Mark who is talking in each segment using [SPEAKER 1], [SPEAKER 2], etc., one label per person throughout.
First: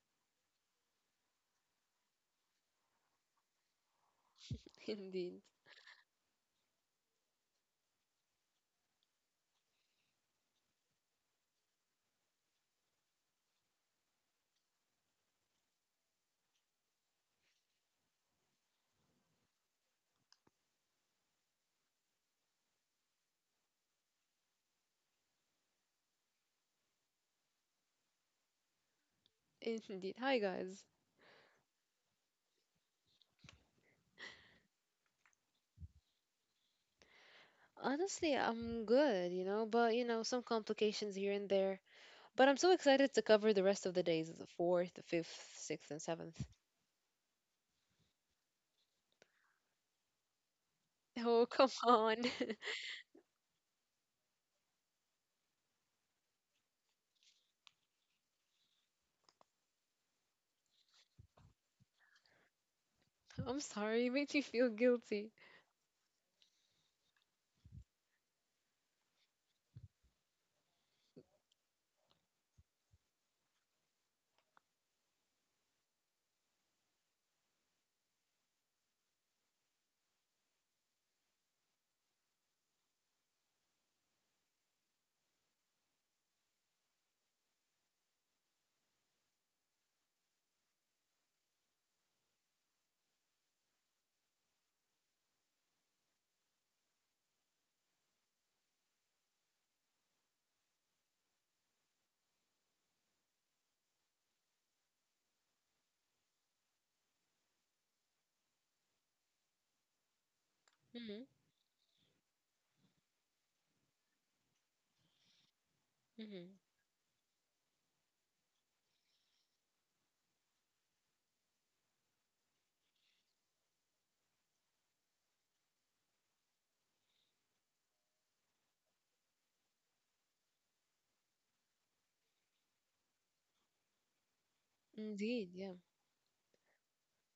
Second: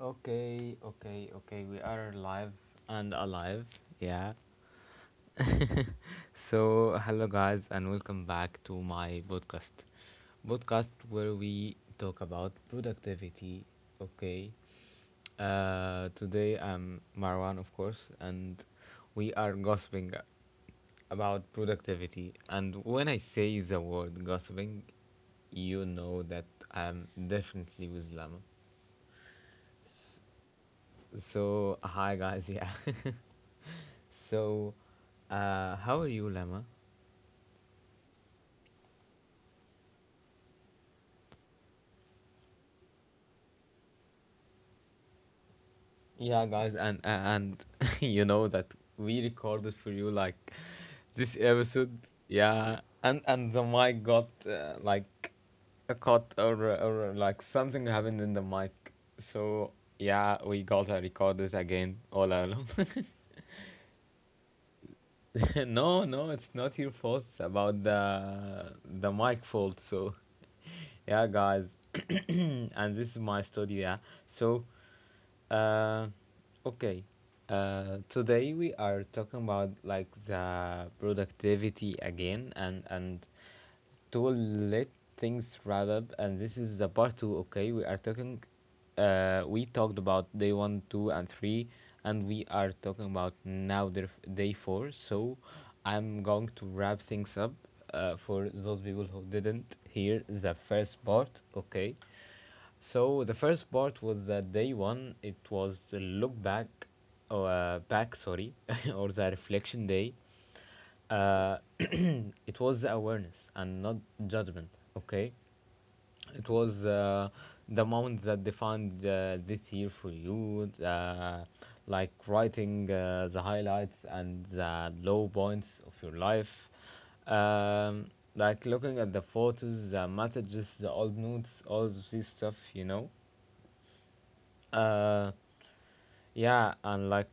[SPEAKER 1] Okay, okay, okay. We are live and alive. Yeah.
[SPEAKER 2] Indeed.
[SPEAKER 1] Hello guys, and welcome back to my podcast. Podcast where we talk about productivity. Okay. Today I'm Marwan, of course, and we are gossiping about productivity. And when I say the word gossiping, you know that I'm definitely with Lama.
[SPEAKER 2] Hi, guys.
[SPEAKER 1] So, hi guys, yeah. So, how are you, Lemma?
[SPEAKER 2] Honestly, I'm good, but, some complications here and there. But I'm so excited to cover the rest of the days the fourth, the fifth, sixth, and seventh.
[SPEAKER 1] Yeah, guys, and you know that we recorded for you like this
[SPEAKER 2] Oh, come
[SPEAKER 1] episode.
[SPEAKER 2] on.
[SPEAKER 1] Yeah, and the mic got like a cut or like something happened in the mic. So yeah, we gotta record this again all alone.
[SPEAKER 2] I'm sorry. It makes me feel guilty.
[SPEAKER 1] No, no, it's not your fault. It's about the mic fault. So yeah, guys, and this is my studio. Yeah, so Uh, okay. Today we are talking about like the productivity again and to let things wrap up, and this is the part two. Okay, we are talking we talked about day one, two and three, and we are talking about now day four. So I'm going to wrap things up for those people who didn't hear the first part. Okay, so the first part was that day one. It was the look back, back sorry, or the reflection day.
[SPEAKER 2] Hmm
[SPEAKER 1] It was the awareness and not judgment. Okay, it
[SPEAKER 2] hmm
[SPEAKER 1] was the moment that defined this year for you, like writing the highlights and the low points of your life. Um, like looking at the photos, the messages, the old notes, all of this stuff, you know. Uh,
[SPEAKER 2] Indeed, yeah.
[SPEAKER 1] yeah, and like,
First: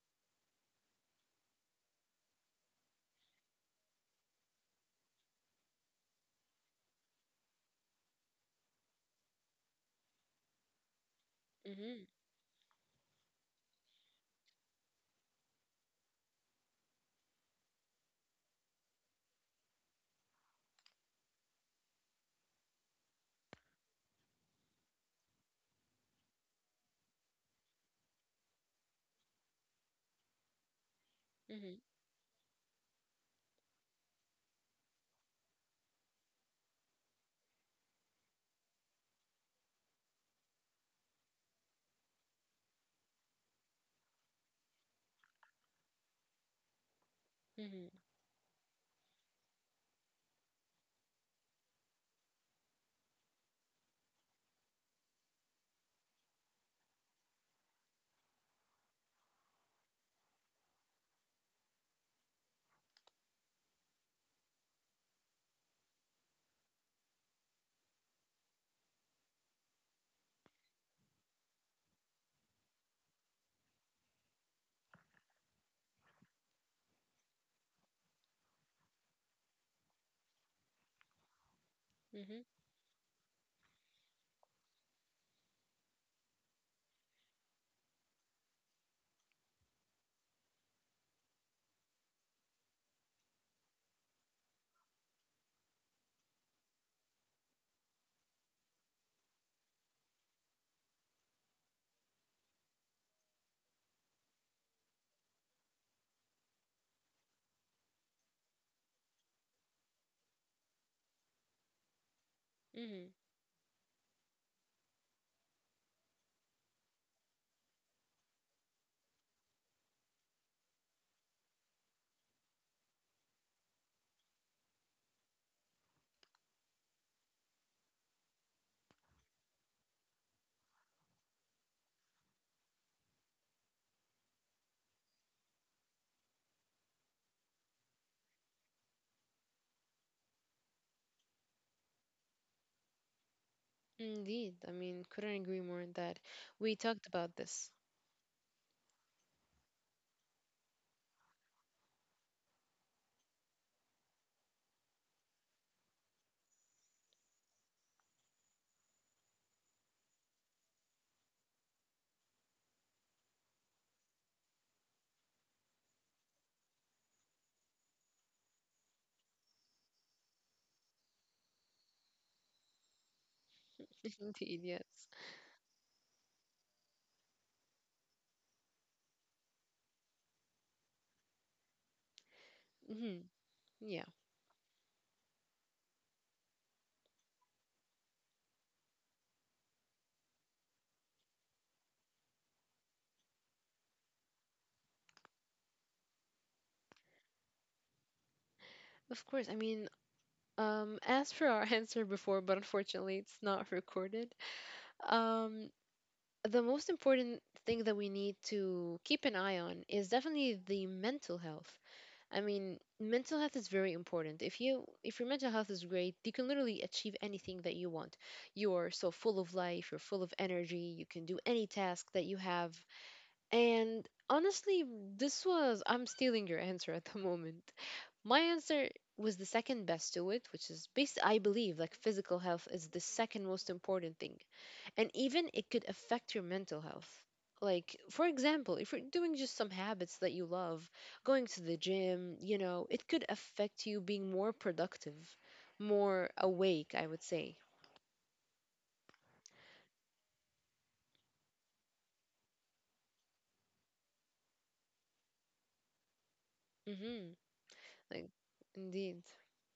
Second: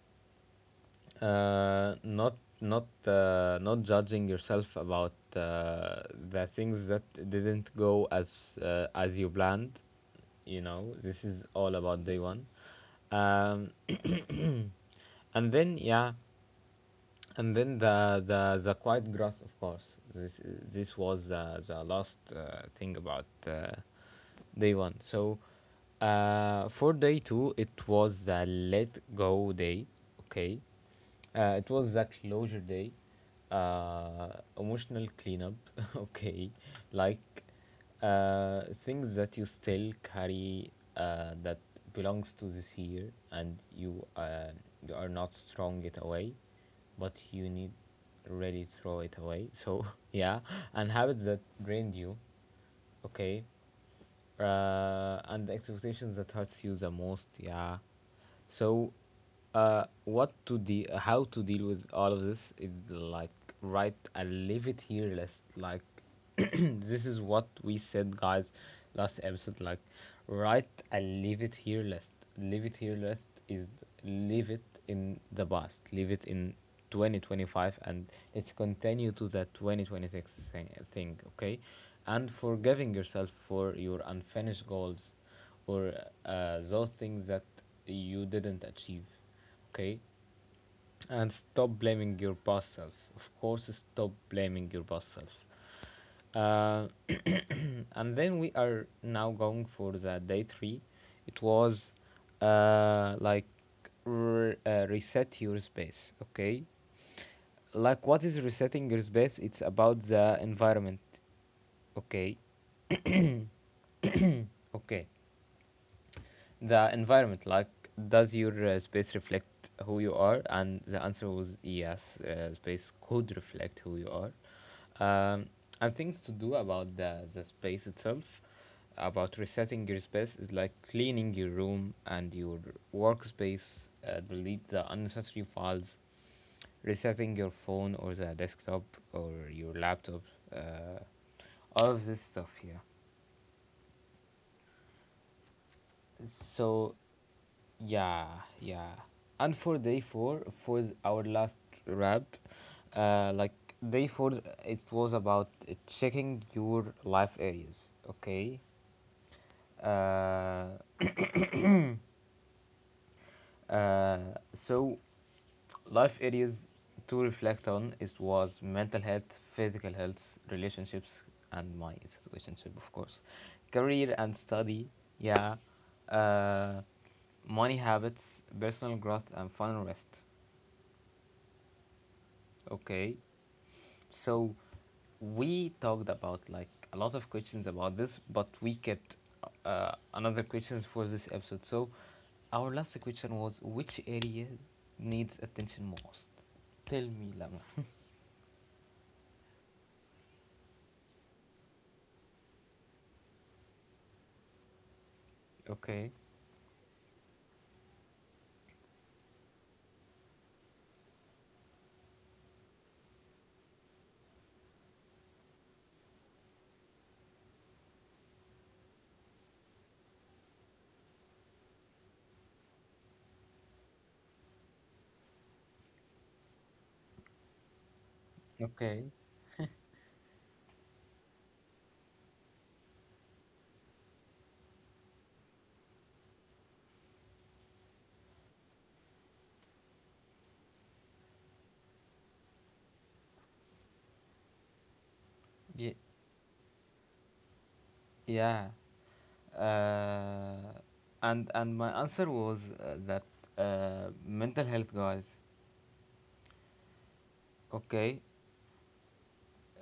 [SPEAKER 1] not judging yourself about the things that didn't go as you planned. You know, this is all about
[SPEAKER 2] hmm
[SPEAKER 1] day one. Um, and then yeah, and then the quiet grass, of course. This was the last thing about day one. So for day two, it was the let go day. Okay, it
[SPEAKER 2] hmm
[SPEAKER 1] was the closure day, uh, emotional cleanup. Okay, like things that you still carry, that belongs to this year and you you are not throwing it away but you need
[SPEAKER 2] hmm
[SPEAKER 1] really throw it away. So yeah, and habits that drained you. Okay, and the expectations that hurts you the most. Yeah, so how to deal with all of this is like write a leave it here list. Like this is what we said, guys, last episode. Like write a leave it here list. Leave it here list is leave it in the past, leave it in 2025, and let's continue to the 2026 thing. Okay, and
[SPEAKER 2] hmm
[SPEAKER 1] forgiving yourself for your unfinished goals, or those things that you didn't achieve. Okay, and stop blaming your past self. Of course, stop blaming your past self. Uh, and then we are now going for the day three. It was uh, like reset your space. Okay, like what is resetting your space? It's about the environment. Okay,
[SPEAKER 2] hmm
[SPEAKER 1] okay. The environment, like does your space reflect who you are? And the answer was yes, space could reflect who you are. um, and things to do about the space itself, about resetting your space, is like cleaning your room and your workspace, delete the unnecessary files, resetting your phone or the desktop or your laptop, uh, all of this stuff here.
[SPEAKER 2] Indeed. I mean, couldn't agree more on that. We
[SPEAKER 1] So,
[SPEAKER 2] talked about this.
[SPEAKER 1] yeah, yeah. And for day four, for our last wrap, like day four, it was about checking your life areas. Okay, uh, Uh, so, life areas to reflect on is was mental health, physical health, relationships, and my situationship, of course, career and
[SPEAKER 2] Indeed,
[SPEAKER 1] study.
[SPEAKER 2] yes.
[SPEAKER 1] Yeah, uh, money habits, personal growth, and fun rest. Okay.
[SPEAKER 2] hmm Yeah.
[SPEAKER 1] So we talked about like a lot of questions about this, but we kept another questions for this episode. So our last question was, which area needs attention most? Tell me, Lama.
[SPEAKER 2] Of course. I mean, as for our answer before, but unfortunately it's not recorded. Um,
[SPEAKER 1] Okay.
[SPEAKER 2] the most important thing that we need to keep an eye on is definitely the mental health. I mean, mental health is very important. If your mental health is great, you can literally achieve anything that you want. You are so full of life, you're full of energy, you can do any task that you have. And honestly, this was, I'm stealing your answer at the moment. My answer
[SPEAKER 1] Okay.
[SPEAKER 2] was the second best to it, which is based, I believe, like physical health is the second most important thing. And even it could affect your mental health. Like, for example, if you're doing just some habits that you love, going to the gym, you know, it could affect you being more productive,
[SPEAKER 1] Yeah.
[SPEAKER 2] more awake, I would say.
[SPEAKER 1] Yeah. Uh, and my answer was that mental health, guys.
[SPEAKER 2] Hmm
[SPEAKER 1] Okay.
[SPEAKER 2] Like, indeed.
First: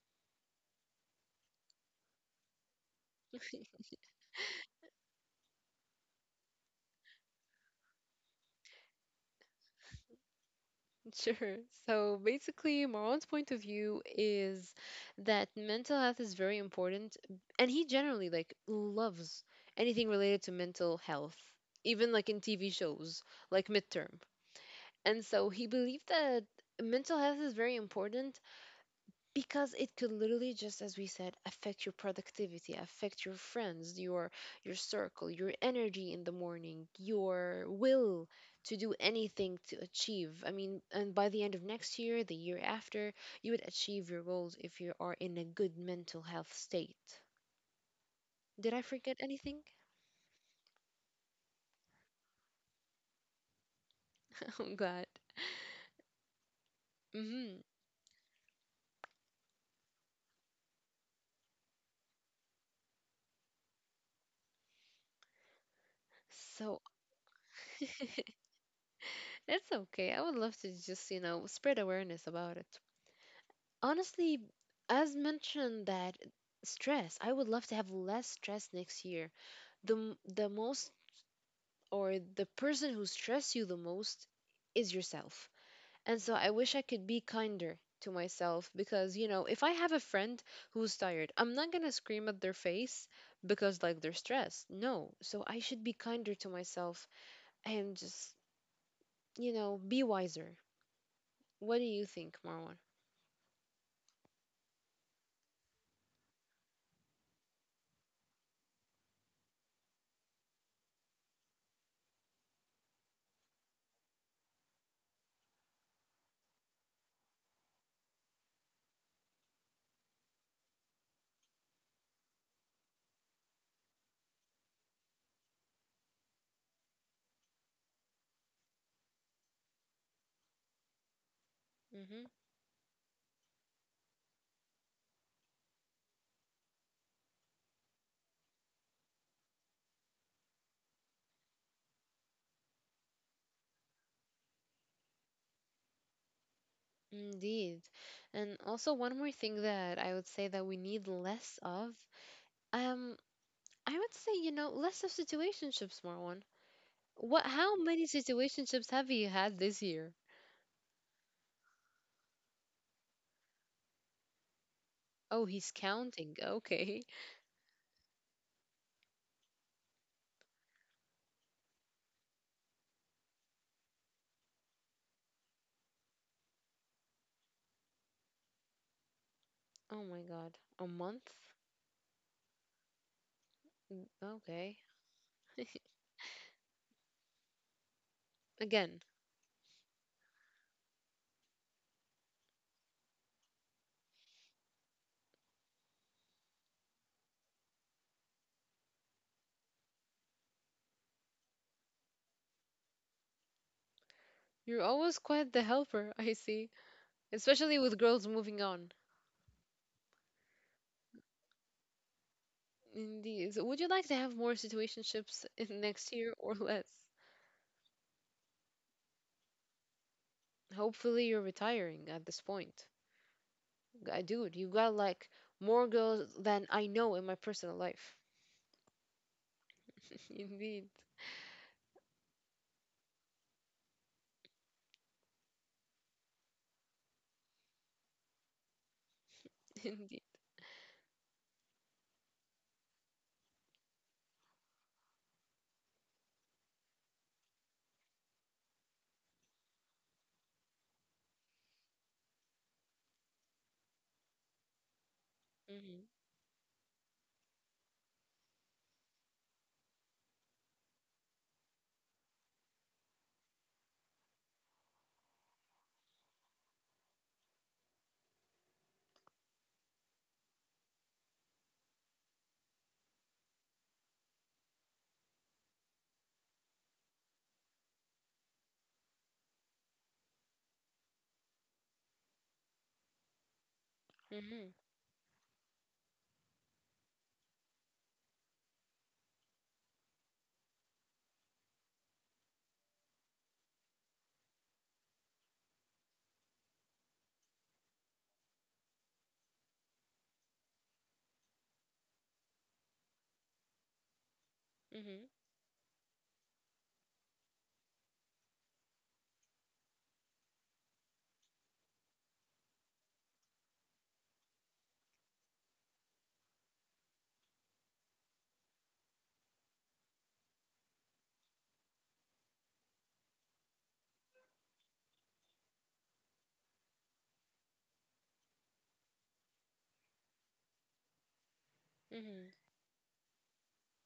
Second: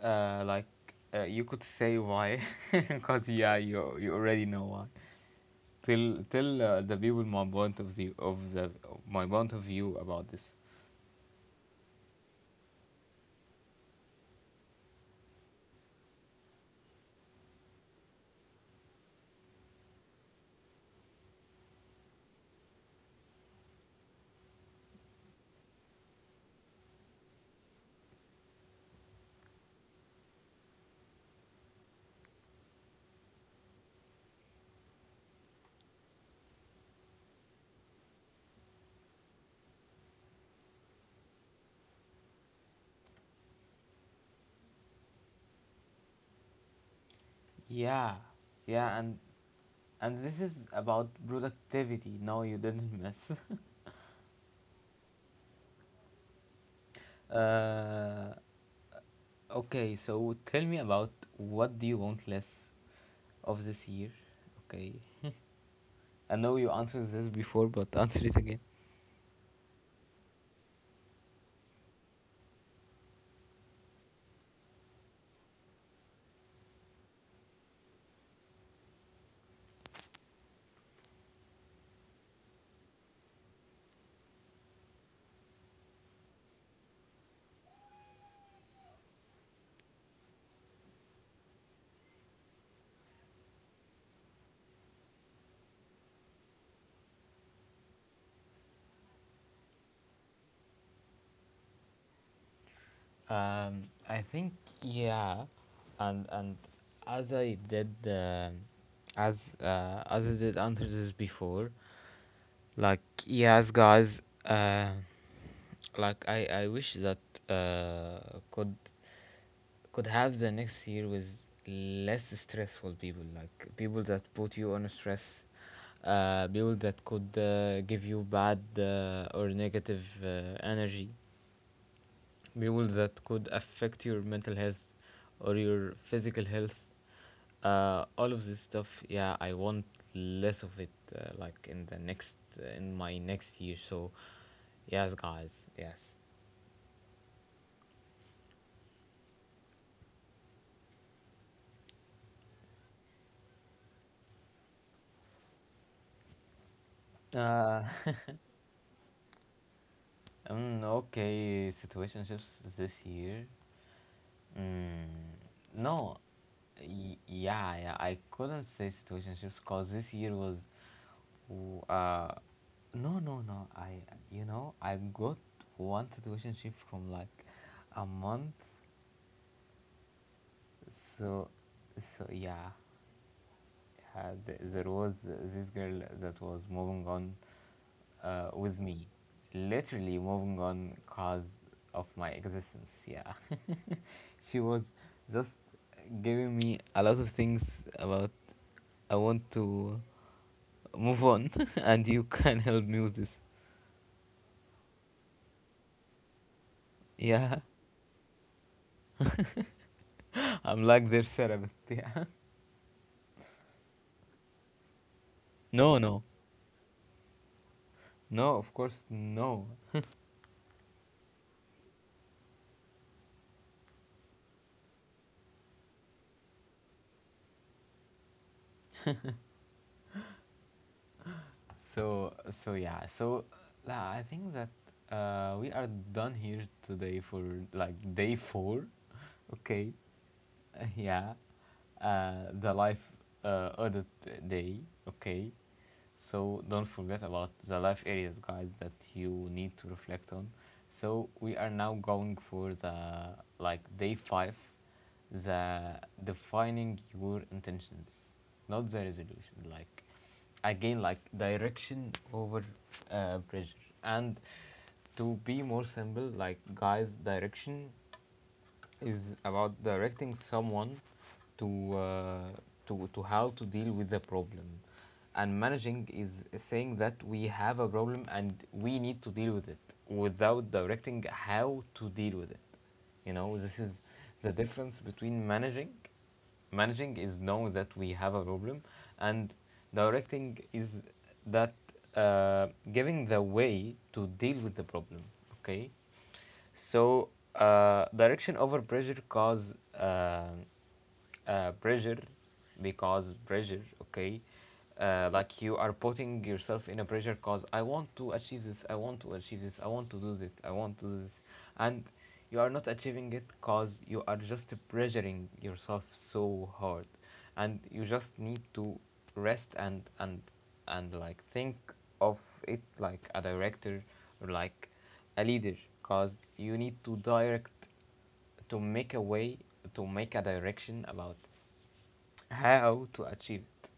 [SPEAKER 1] Uh, like you could say why, because yeah, you already know why. Tell the people my point of view of the my point of view about this.
[SPEAKER 2] Sure. So basically, Marwan's point of view is that mental health is very important, and he generally like loves anything related to mental health, even like in TV shows like Midterm. And so he believed that mental health is very important because it could literally, just as we said, affect your productivity, affect your friends, your circle, your energy in the morning, your will to do anything to achieve. I mean, and by the end of next year, the year after, you would achieve your goals if you are in a good mental health state.
[SPEAKER 1] Yeah,
[SPEAKER 2] Did I
[SPEAKER 1] yeah,
[SPEAKER 2] forget
[SPEAKER 1] and
[SPEAKER 2] anything?
[SPEAKER 1] and this is about productivity. No, you didn't miss.
[SPEAKER 2] Oh god. Mm-hmm.
[SPEAKER 1] uh, okay, so tell me about, what do you want less of this year? Okay, I know you
[SPEAKER 2] So
[SPEAKER 1] answered this before, but answer it again.
[SPEAKER 2] that's okay, I would love to just, you know, spread awareness about it. Honestly, as mentioned, that stress, I would love to have less stress next year. The most or the person who stress you the most is yourself. And so I wish I could be kinder to myself because, you know, if I have a friend who's tired, I'm not going to scream at their face because like they're stressed. No. So I should be kinder to myself and just, you know, be wiser. What do you think, Marwan?
[SPEAKER 1] I think yeah, and as I did, uh, as I did answer this before. Like yes, guys. I wish that uh, could could have the next year with less stressful people, like people that put you on stress, people that could give you bad or negative energy.
[SPEAKER 2] Mhm.
[SPEAKER 1] Mules that could affect your mental health or your physical health. All of this stuff, yeah, I want less of it, uh, like in the next, in my next year. So, yes, guys, yes.
[SPEAKER 2] Indeed. And also one more thing that I would say that we need less of. Um, I would say, you know, less of situationships, Marwan. What, how
[SPEAKER 1] Uh,
[SPEAKER 2] many situationships have you had this year?
[SPEAKER 1] okay, situationships this year. Mm,
[SPEAKER 2] Oh, he's
[SPEAKER 1] no,
[SPEAKER 2] counting. Okay.
[SPEAKER 1] yeah, yeah, I couldn't say situationships because this year was, w- uh, no, no, no. I, you know, I got one situationship from like a month,
[SPEAKER 2] Oh my god. A month?
[SPEAKER 1] so, so yeah.
[SPEAKER 2] Mm,
[SPEAKER 1] Yeah,
[SPEAKER 2] okay.
[SPEAKER 1] there was this girl that was moving on with
[SPEAKER 2] Again,
[SPEAKER 1] me, literally moving on cause of my existence. Yeah, she was just giving me a lot of things about, I want to move on, and you can help me with this.
[SPEAKER 2] you're always quite the helper, I see.
[SPEAKER 1] Yeah,
[SPEAKER 2] Especially with girls moving on.
[SPEAKER 1] I'm like their therapist. Yeah,
[SPEAKER 2] Indeed. So would you like to have more situationships in
[SPEAKER 1] no,
[SPEAKER 2] next
[SPEAKER 1] no,
[SPEAKER 2] year or less?
[SPEAKER 1] no. Of course, no.
[SPEAKER 2] Hopefully you're retiring at this point. I dude, you got like more girls than I know in my personal life. Indeed,
[SPEAKER 1] So so yeah. So la I think that we are done here today for like day four. Okay.
[SPEAKER 2] indeed.
[SPEAKER 1] Yeah, uh, the life audit day. Okay, so don't forget about the life areas, guys, that you need to reflect on. So we are now going for the like day five, the
[SPEAKER 2] Mhm,
[SPEAKER 1] defining your intentions, not the resolution. Like again, like direction over pressure. And to be more simple, like guys, direction is about directing someone to uh, to how to deal with the problem, and managing is saying that we have a problem and we need to deal with it without directing how to deal with it. You know, this is the
[SPEAKER 2] mhm,
[SPEAKER 1] difference between managing. Managing is knowing that we have a problem, and directing is that giving the way to deal with the problem. Okay, so direction over pressure cause um pressure because pressure. Okay,
[SPEAKER 2] mhm,
[SPEAKER 1] like you are putting yourself in a pressure cause. I want to achieve this. I want to achieve this. I want to do this. I want to do this, and you are not achieving it cause you are just pressuring yourself so hard, and you just need to rest and like think of it like a director or like a leader, because you need to direct to make a way, to make a direction about
[SPEAKER 2] mhm.
[SPEAKER 1] how to achieve it,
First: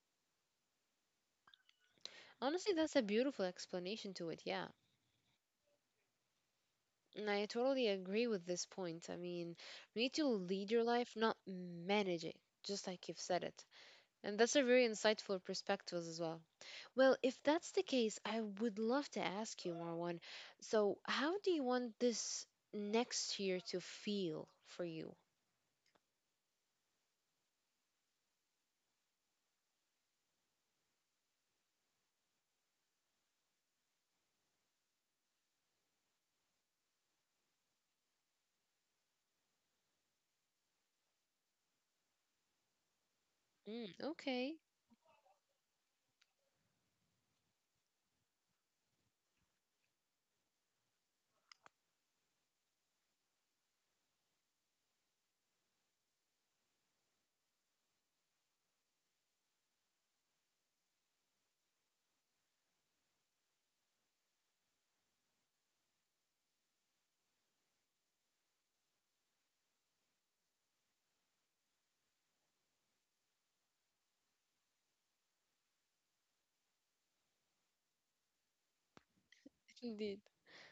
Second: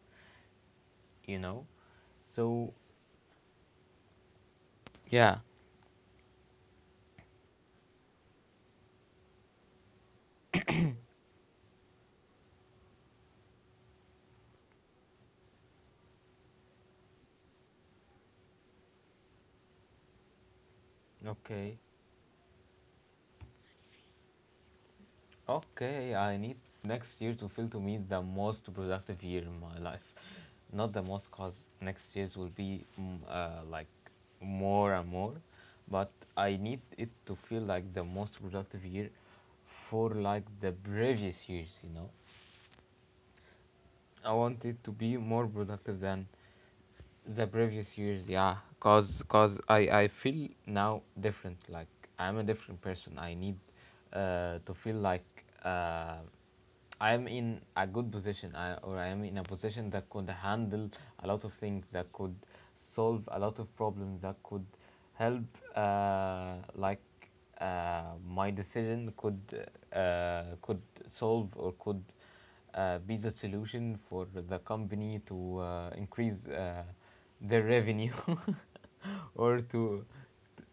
[SPEAKER 1] you know. So
[SPEAKER 2] Honestly, that's a beautiful explanation to it. Yeah,
[SPEAKER 1] yeah,
[SPEAKER 2] and I totally agree with this point. I mean, you need to lead your life, not manage it. Just like you've said it. And that's a very insightful perspective as well. Well, if that's the case, I would love to ask you, Marwan. So, how do you
[SPEAKER 1] okay.
[SPEAKER 2] want this next year to feel for you?
[SPEAKER 1] Okay, I need next year to feel to me the most productive year in my life. Not the most cause next year's will be like more and more, but I need it to feel like the most productive year for like the previous years, you know.
[SPEAKER 2] Mm,
[SPEAKER 1] I
[SPEAKER 2] okay.
[SPEAKER 1] wanted to be more productive than the previous years. Yeah, cause I feel now different. Like I'm a different person. I need to feel like uh I'm in a good position. I, or I'm in a position that could handle a lot of things. That could solve a lot of problems. That could help uh like my decision could uh could solve or could be the solution for the company to increase their revenue or to
[SPEAKER 2] Indeed.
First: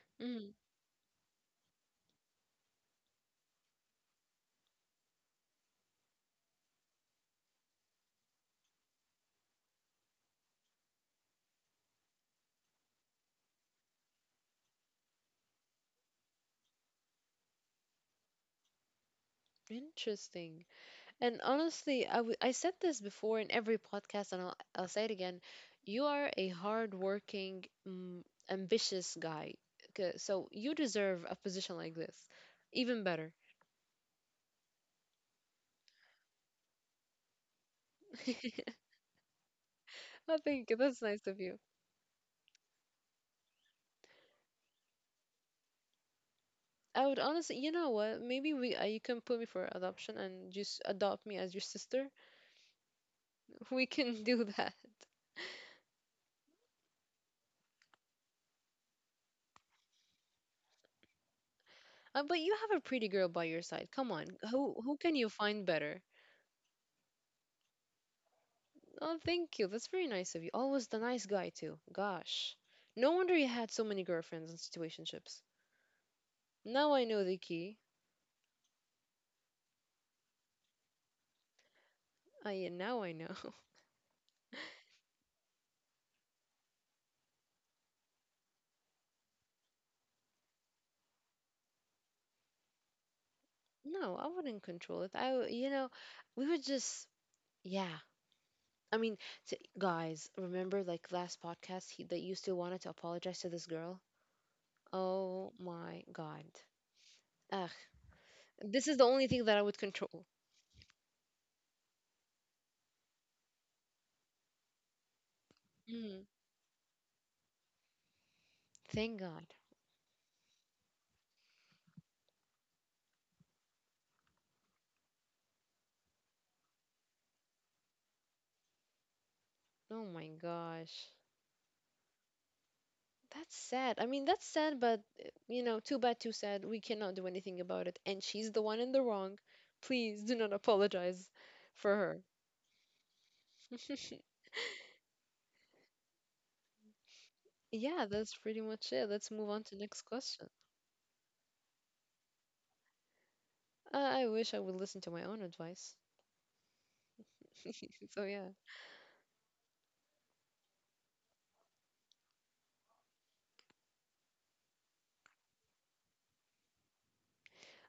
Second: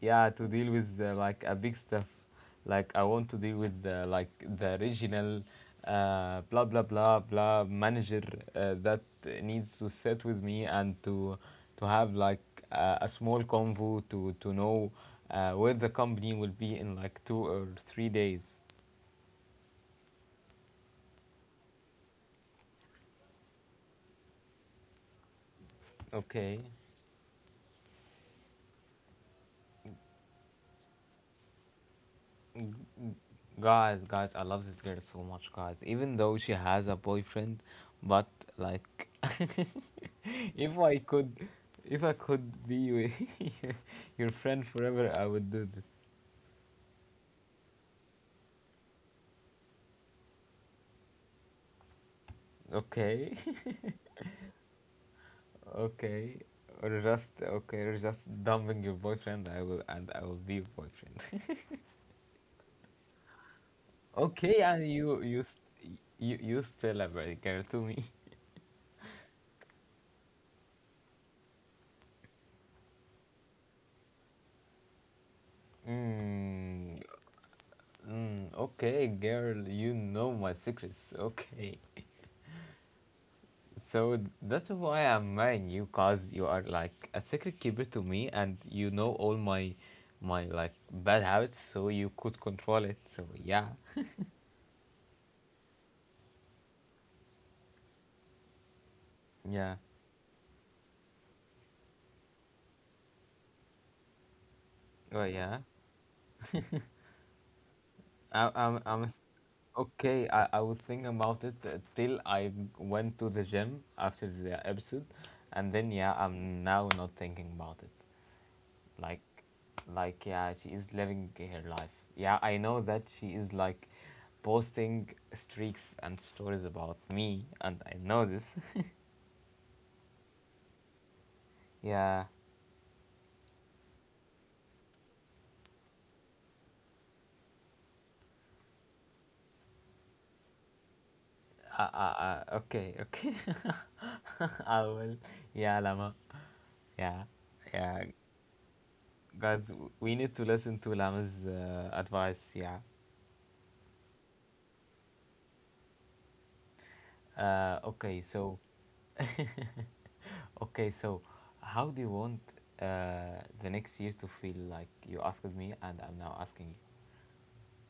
[SPEAKER 1] yeah to
[SPEAKER 2] Mm,
[SPEAKER 1] deal with like a big stuff. Like I want to deal with like the regional blah blah blah blah manager that needs to sit with me and to have like a small convo to know where the company will be in like two or three days.
[SPEAKER 2] interesting. And honestly, I said this before in every podcast, and I'll say it again. You are a
[SPEAKER 1] Okay.
[SPEAKER 2] hardworking, mm, ambitious guy. So you deserve a position like this.
[SPEAKER 1] G-
[SPEAKER 2] Even better.
[SPEAKER 1] Guys, guys, I love this girl so much, guys. Even though she has a boyfriend, but like,
[SPEAKER 2] I think
[SPEAKER 1] if I
[SPEAKER 2] that's nice
[SPEAKER 1] could,
[SPEAKER 2] of you.
[SPEAKER 1] if I could be with your, your friend forever, I would do this.
[SPEAKER 2] I would honestly, you know what? Maybe we you can put me for adoption and just adopt me as your sister.
[SPEAKER 1] Okay,
[SPEAKER 2] We can do that.
[SPEAKER 1] okay, or just dumping your boyfriend. I will, and I will be your boyfriend.
[SPEAKER 2] But you have a pretty girl by your side. Come on,
[SPEAKER 1] Okay, and
[SPEAKER 2] who can you find better?
[SPEAKER 1] you still a bad girl to me.
[SPEAKER 2] Oh, thank you. That's very nice of you. Always the nice guy, too. Gosh. No wonder you had so many girlfriends and situationships. Now I
[SPEAKER 1] Mm,
[SPEAKER 2] know the key.
[SPEAKER 1] Okay, girl, you know my secrets. Okay.
[SPEAKER 2] Yeah, now I know.
[SPEAKER 1] So that's why I'm marrying you, cause you are like a secret keeper to me, and you know all my like bad habits, so you could control it. So yeah,
[SPEAKER 2] No, I wouldn't control it. I, w- you know, We would just, yeah. I mean,
[SPEAKER 1] yeah.
[SPEAKER 2] guys, remember like last podcast he, that you still wanted to apologize to this girl?
[SPEAKER 1] Oh
[SPEAKER 2] Oh
[SPEAKER 1] yeah.
[SPEAKER 2] my God. Ugh,
[SPEAKER 1] I, I'm,
[SPEAKER 2] this is the
[SPEAKER 1] I'm,
[SPEAKER 2] only thing that I would control.
[SPEAKER 1] okay. I was thinking about it till I went to the gym after the episode, and then yeah,
[SPEAKER 2] Mm,
[SPEAKER 1] I'm now not thinking about it.
[SPEAKER 2] thank
[SPEAKER 1] like
[SPEAKER 2] God.
[SPEAKER 1] yeah, she is living her life. Yeah, I know that she is like posting streaks and stories about me, and I know this.
[SPEAKER 2] Oh my gosh.
[SPEAKER 1] Yeah.
[SPEAKER 2] That's sad. I mean, that's sad, but you know, too bad, too sad. We cannot do anything about it. And she's the one in the wrong. Please do not apologize for her.
[SPEAKER 1] Okay, okay. I will. Yeah, Lama. Yeah. Yeah.
[SPEAKER 2] Yeah, that's pretty much it. Let's move
[SPEAKER 1] Guys,
[SPEAKER 2] on to next
[SPEAKER 1] we need to
[SPEAKER 2] question.
[SPEAKER 1] listen to Lama's advice. Yeah.
[SPEAKER 2] I wish I would listen to my own advice.
[SPEAKER 1] Okay,
[SPEAKER 2] So yeah.
[SPEAKER 1] so. Okay, so how do you want the next year to feel? Like you asked me, and I'm now asking you.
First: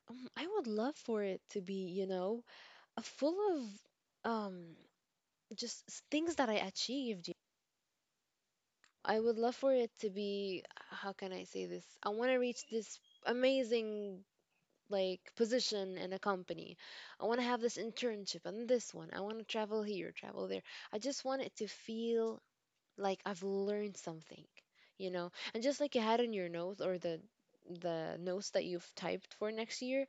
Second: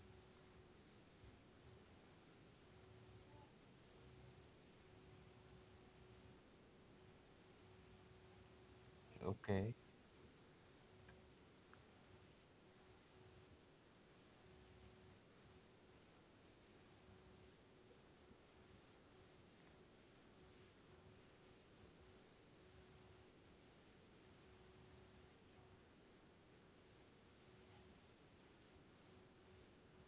[SPEAKER 2] I would love for it to be, you know, a full of just things that I achieved. You know? I would love for
[SPEAKER 1] Okay.
[SPEAKER 2] it to be, how can I say this? I want to reach this amazing like position in a company. I want to have this internship and this one. I want to travel here, travel there. I just want it to feel like I've learned something, you know. And just like you had in your notes or the notes that you've typed for next year,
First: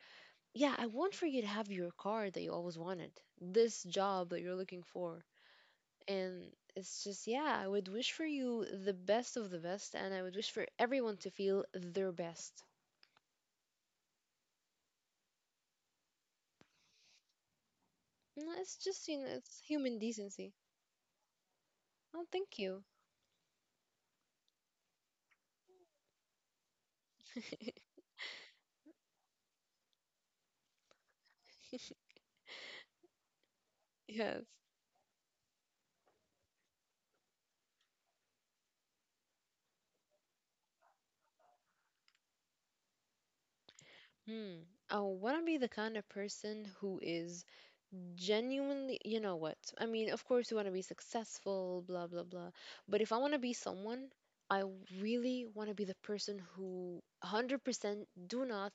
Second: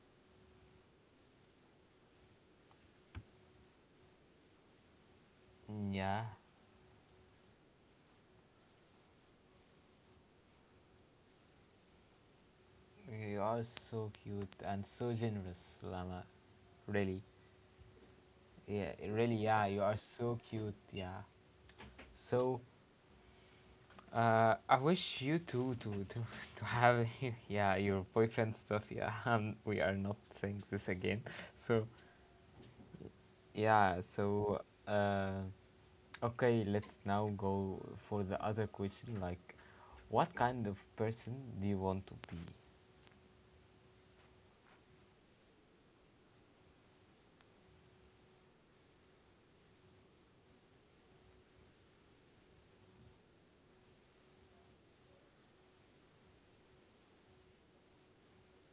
[SPEAKER 2] yeah, I want for you to have your car that you always wanted, this job that you're looking for.
[SPEAKER 1] Yeah.
[SPEAKER 2] And it's just, yeah, I would wish for you the best of the best, and I would wish for everyone to feel their best.
[SPEAKER 1] You are so cute and so generous, Lama. Really.
[SPEAKER 2] And it's
[SPEAKER 1] Yeah,
[SPEAKER 2] just, you know,
[SPEAKER 1] really,
[SPEAKER 2] it's
[SPEAKER 1] yeah, you are
[SPEAKER 2] human
[SPEAKER 1] so
[SPEAKER 2] decency.
[SPEAKER 1] cute, yeah.
[SPEAKER 2] Oh, thank
[SPEAKER 1] So,
[SPEAKER 2] you.
[SPEAKER 1] I wish you too to to have yeah, your boyfriend stuff, yeah. We are not saying this again. So, yeah,
[SPEAKER 2] Yes.
[SPEAKER 1] so uh okay, let's now go for the other question, like, what kind of person do you want to be?
[SPEAKER 2] Hmm. I want to be the kind of person who is genuinely, you know what? I mean, of course, you want to be successful, blah, blah, blah. But if I want to be someone, I really want to be the person who 100% do not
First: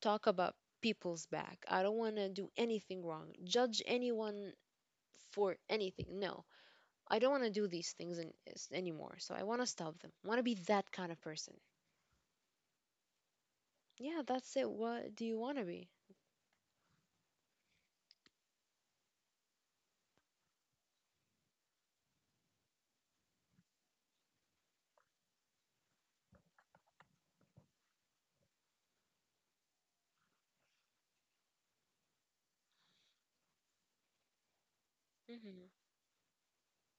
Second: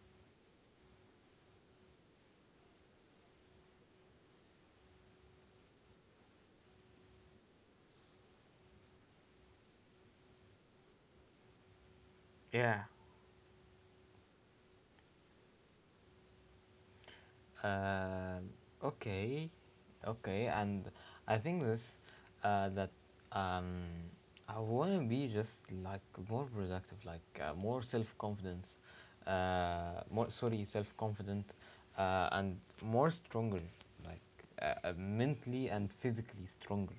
[SPEAKER 2] talk about people's back. I don't want to do anything wrong, judge anyone for anything. No, I don't want to do these things in, anymore. So I want to stop them. Want to be that kind of person.
[SPEAKER 1] Yeah.
[SPEAKER 2] Yeah, that's it. What do you want to be?
[SPEAKER 1] Um, okay, okay, and I think this, that um, I want to be just like more productive, like more self confidence, more, sorry, self confident, and more stronger, like,
[SPEAKER 2] Mm-hmm.
[SPEAKER 1] mentally and physically stronger.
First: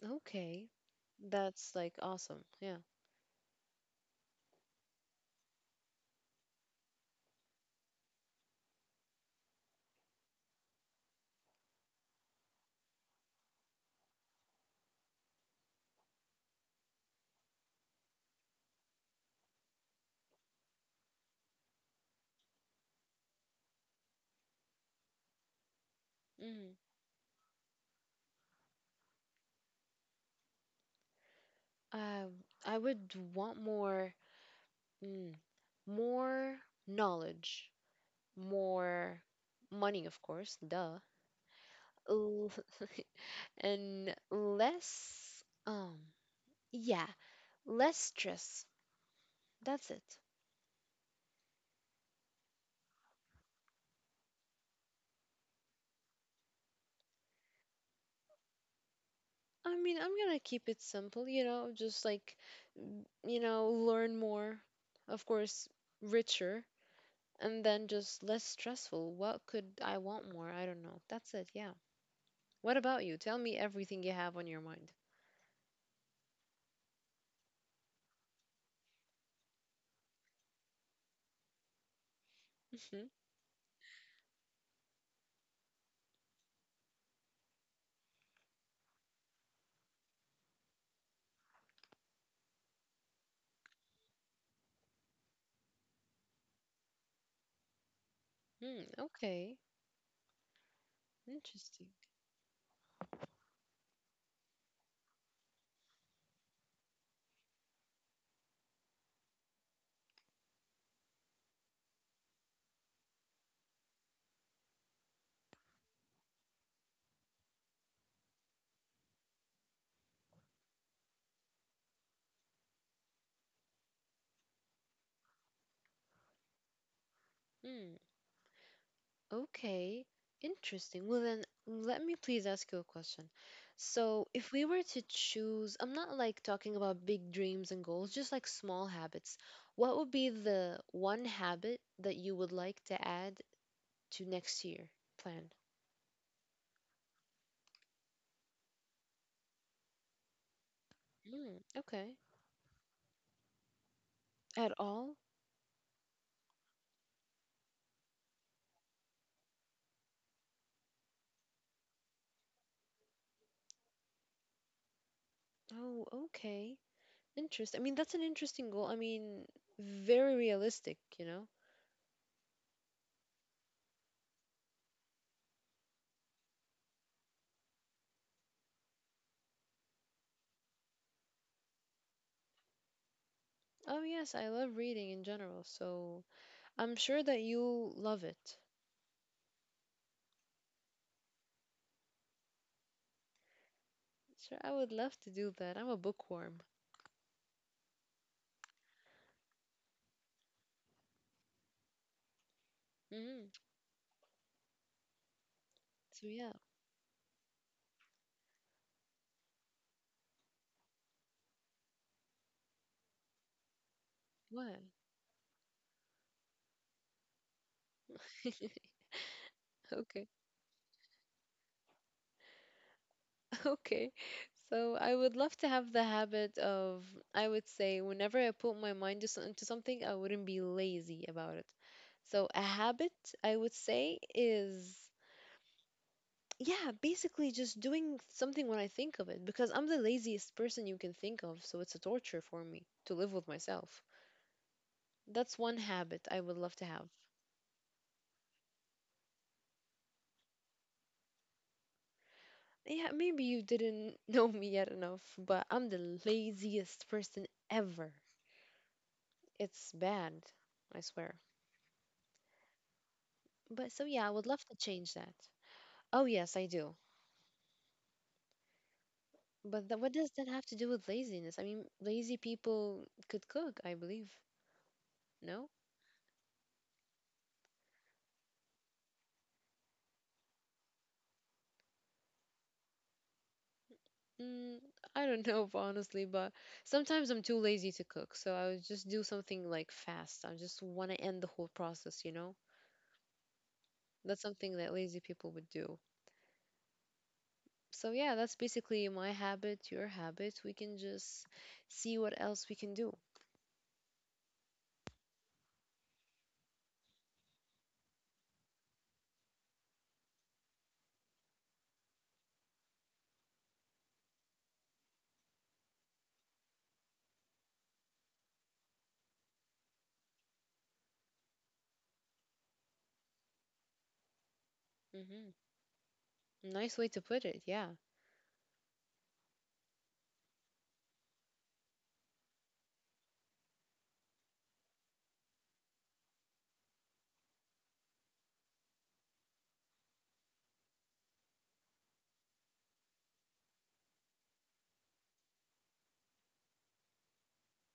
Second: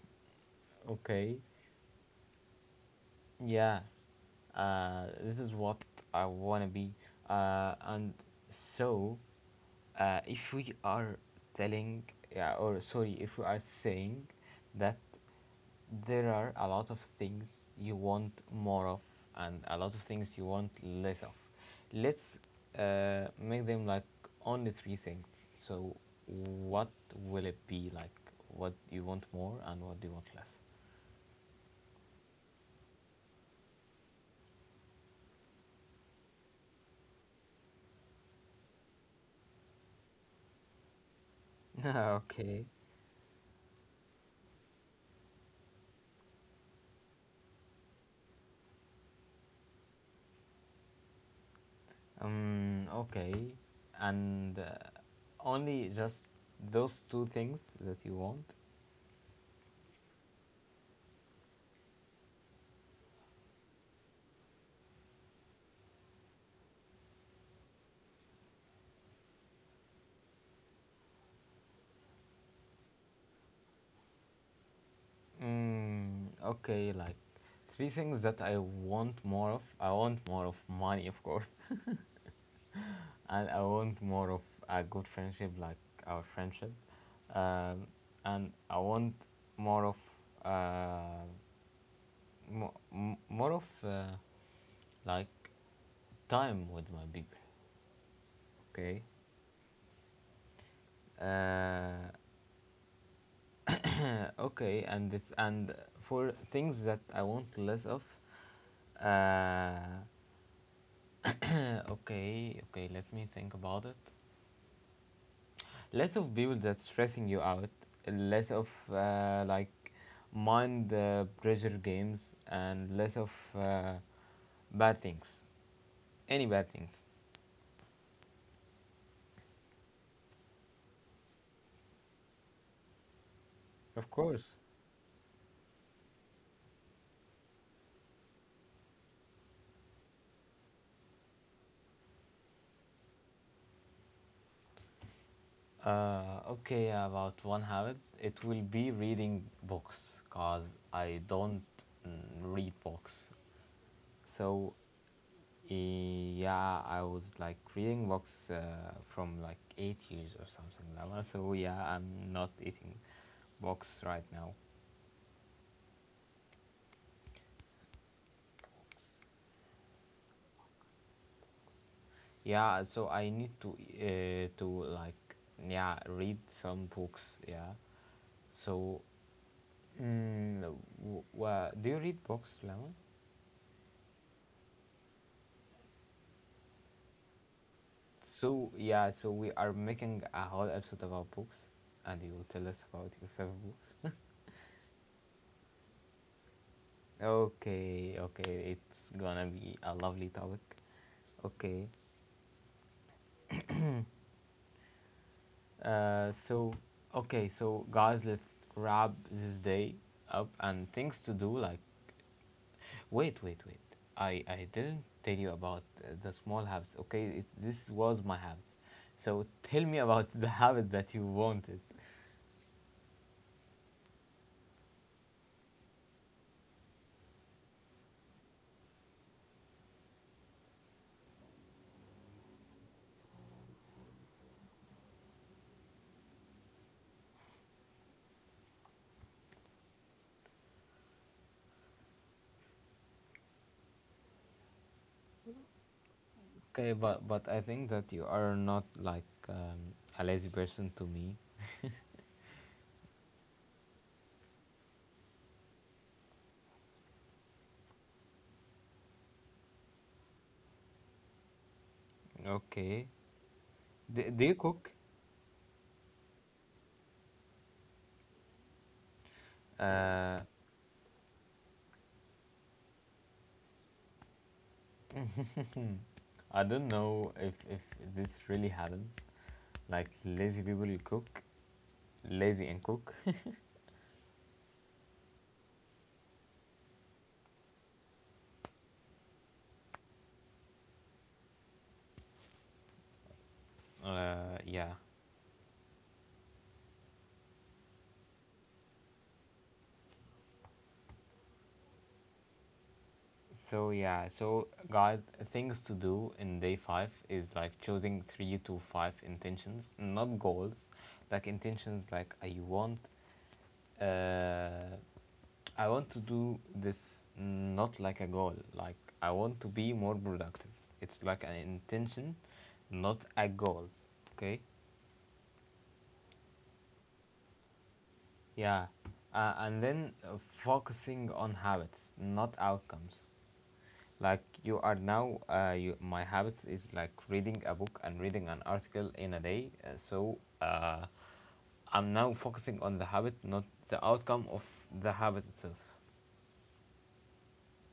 [SPEAKER 2] Okay.
[SPEAKER 1] Okay.
[SPEAKER 2] That's like awesome. Yeah.
[SPEAKER 1] Yeah, this is what I wanna be. And so, if we are telling, yeah, or sorry, if we are saying that there are a lot of things you want more of and a lot of things you want less of, let's make them like only three things. So,
[SPEAKER 2] Mm.
[SPEAKER 1] what will it be like? What do you want more and what do you want less?
[SPEAKER 2] Um, I would want more, mm, more knowledge, more money, of course, duh, L-
[SPEAKER 1] Okay.
[SPEAKER 2] and less, yeah, less stress. That's it.
[SPEAKER 1] Okay. And only just those two things that you want?
[SPEAKER 2] I mean, I'm gonna keep it simple, you know, just like, mm, you know, learn more, of course, richer, and then just less stressful. What could I want more? I don't know. That's it. Yeah. What about you? Tell me everything you have on your mind.
[SPEAKER 1] Mm, okay, like three things that I want more of. I want more of money, of course.
[SPEAKER 2] Hmm.
[SPEAKER 1] And I want more of a good friendship, like our friendship. Um, and I want more of uh, more of like time with my people.
[SPEAKER 2] Hmm.
[SPEAKER 1] Okay.
[SPEAKER 2] Okay. Interesting.
[SPEAKER 1] Uh, okay, and this, and for things that I want less of, uh, okay, okay, let me think about it. Less of people that's stressing you out, less of like mind pressure games, and less of uh, bad things, any bad things.
[SPEAKER 2] Hmm. Okay. Interesting. Well, then let me please ask you a question.
[SPEAKER 1] Of
[SPEAKER 2] So,
[SPEAKER 1] course.
[SPEAKER 2] if we were to choose, I'm not like talking about big dreams and goals, just like small habits. What would be the one habit that you would like to add to next year plan?
[SPEAKER 1] Okay, about one habit, it will be reading books, cause I
[SPEAKER 2] Hmm.
[SPEAKER 1] don't
[SPEAKER 2] Okay.
[SPEAKER 1] read books,
[SPEAKER 2] At
[SPEAKER 1] so.
[SPEAKER 2] all?
[SPEAKER 1] Yeah, I was like reading books from like 8 years or something like that. So yeah, I'm not eating books right now.
[SPEAKER 2] Oh, okay. Interest. I mean, that's an interesting goal. I mean, very realistic, you know?
[SPEAKER 1] Yeah, so I need to like yeah read some books. Yeah, so mm, do you read books, Lemon?
[SPEAKER 2] Oh, yes, I love reading in general, so I'm sure that you'll love it.
[SPEAKER 1] So yeah, so we are making a whole episode about books, and you will tell us about your favorite books.
[SPEAKER 2] Sure, I would love to do that. I'm a bookworm.
[SPEAKER 1] Okay, okay, it's gonna be a lovely topic. Okay,
[SPEAKER 2] Hmm So,
[SPEAKER 1] uh,
[SPEAKER 2] yeah,
[SPEAKER 1] so okay, so guys, let's wrap this day up and things to do. Like, wait, wait, wait. I
[SPEAKER 2] what?
[SPEAKER 1] didn't tell you about the small habits. Okay, this was my habits. So tell me
[SPEAKER 2] Okay,
[SPEAKER 1] about the habit that you wanted.
[SPEAKER 2] okay. So, I would love to have the habit of, I would say, whenever I put my mind to, to something, I wouldn't be lazy about it. So, a habit, I would say, is, yeah, basically just doing something when I think of it because I'm the laziest person you can think of, so it's a torture for me to live with myself. That's one habit I would love to
[SPEAKER 1] Okay,
[SPEAKER 2] have.
[SPEAKER 1] but I think that you are not like a lazy person to me.
[SPEAKER 2] Yeah, maybe you didn't know me yet enough, but I'm the laziest person ever. It's bad, I swear.
[SPEAKER 1] Okay.
[SPEAKER 2] But so yeah, I
[SPEAKER 1] Do
[SPEAKER 2] would
[SPEAKER 1] you
[SPEAKER 2] love to
[SPEAKER 1] cook?
[SPEAKER 2] change that. Oh, yes, I do. But what does
[SPEAKER 1] Uh,
[SPEAKER 2] that have to do with laziness? I mean, lazy people could cook, I believe. No?
[SPEAKER 1] I don't know if this really happens. Like lazy people cook, lazy and cook.
[SPEAKER 2] Mm, I don't know, honestly, but sometimes I'm too lazy to cook, so I would just do something like fast. I just want to end the whole process, you know? That's something that
[SPEAKER 1] Yeah.
[SPEAKER 2] lazy people would do. So, yeah, that's basically my habit, your habit. We can just see what else we can do.
[SPEAKER 1] So yeah. So guys, things to do in day five is like choosing three to five intentions, not goals. Like intentions, like uh, I want to do this, not like a goal. Like I want to be more productive. It's like an intention, not a goal. Okay.
[SPEAKER 2] Hmm Nice way to put it, yeah.
[SPEAKER 1] Yeah, and then focusing on habits, not outcomes. Like you are now, my habits is like reading a book and reading an article in a day. I'm now focusing on the habit, not the outcome of the habit itself.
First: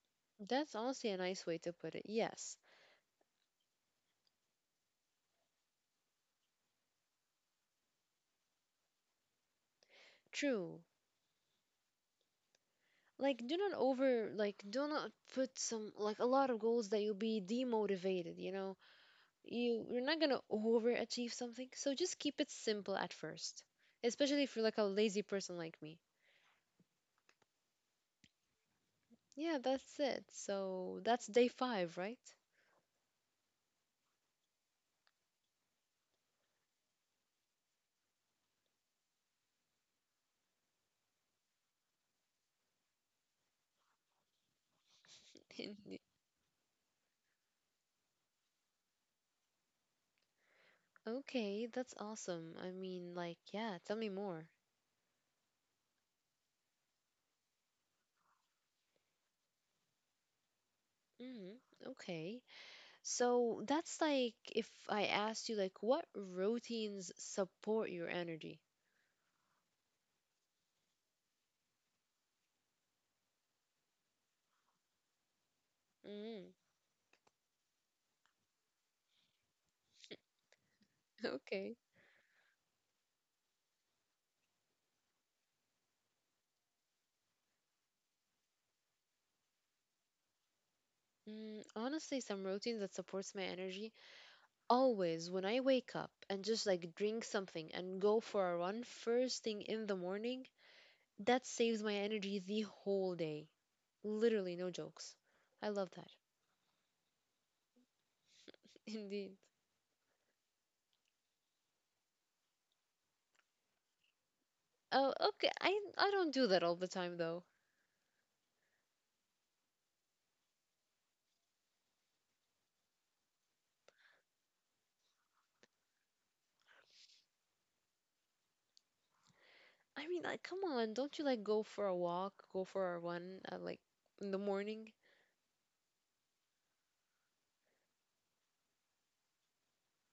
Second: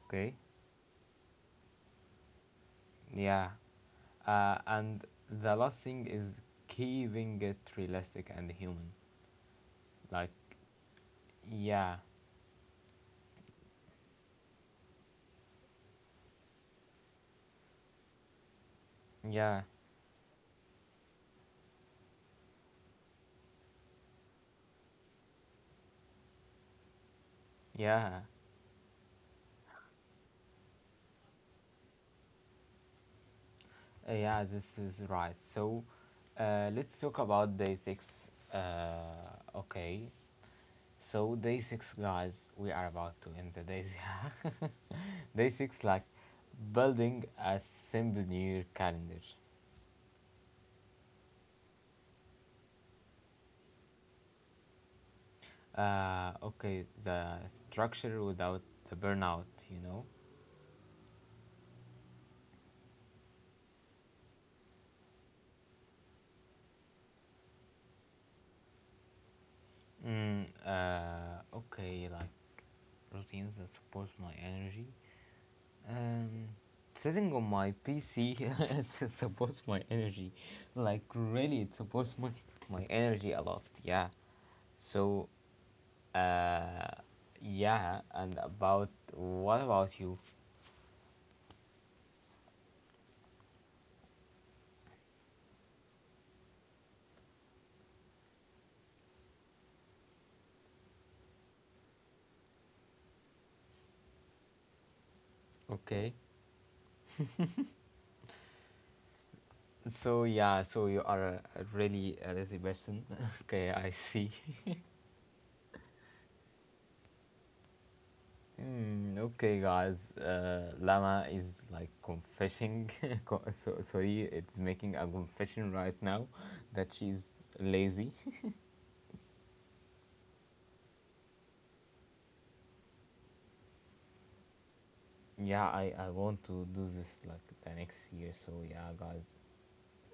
[SPEAKER 1] Okay?
[SPEAKER 2] That's honestly a nice way to put it. Yes,
[SPEAKER 1] Yeah. And the last thing is keeping it realistic and human. Like,
[SPEAKER 2] true.
[SPEAKER 1] yeah,
[SPEAKER 2] Like, do not over, like, do not put some, like, a lot of goals that you'll be demotivated, you know?
[SPEAKER 1] yeah,
[SPEAKER 2] You're not gonna overachieve something, so just keep it simple at first, especially if you're like a lazy person like me.
[SPEAKER 1] yeah.
[SPEAKER 2] Yeah, that's it. So that's day five, right?
[SPEAKER 1] Yeah, this is right. So let's talk about day six. Okay, so day six, guys, we are about to end the days. Yeah, day six, like building a simple new year calendar.
[SPEAKER 2] Okay, that's awesome. I mean, like, yeah, tell me more.
[SPEAKER 1] Okay, the structure without the burnout, you know.
[SPEAKER 2] Hmm, okay. So that's like, if I asked you, like, what routines support your energy?
[SPEAKER 1] Mm, okay, like routines that support my energy. Um,
[SPEAKER 2] Mm.
[SPEAKER 1] Sitting on my PC it supports my energy. Like really, it
[SPEAKER 2] Okay.
[SPEAKER 1] supports my energy a lot. Yeah. So, uh, yeah. And about what about you?
[SPEAKER 2] Mm, honestly, some routines that supports my energy. Always, when I wake up and just like drink something and go for a run first thing in the morning, that saves my energy the whole day. Literally, no jokes. I love that.
[SPEAKER 1] Okay.
[SPEAKER 2] Indeed.
[SPEAKER 1] So yeah. So you are a really a lazy person. Okay, I see.
[SPEAKER 2] Oh, okay. I don't do that all the time though.
[SPEAKER 1] Hmm, okay, guys. Lama is like confessing. Sorry, it's making a confession right now that she's lazy.
[SPEAKER 2] I mean, like, come on, don't you like go for a walk, go for a run, like, in the morning?
[SPEAKER 1] Yeah, I want to do this like the next year. So yeah, guys,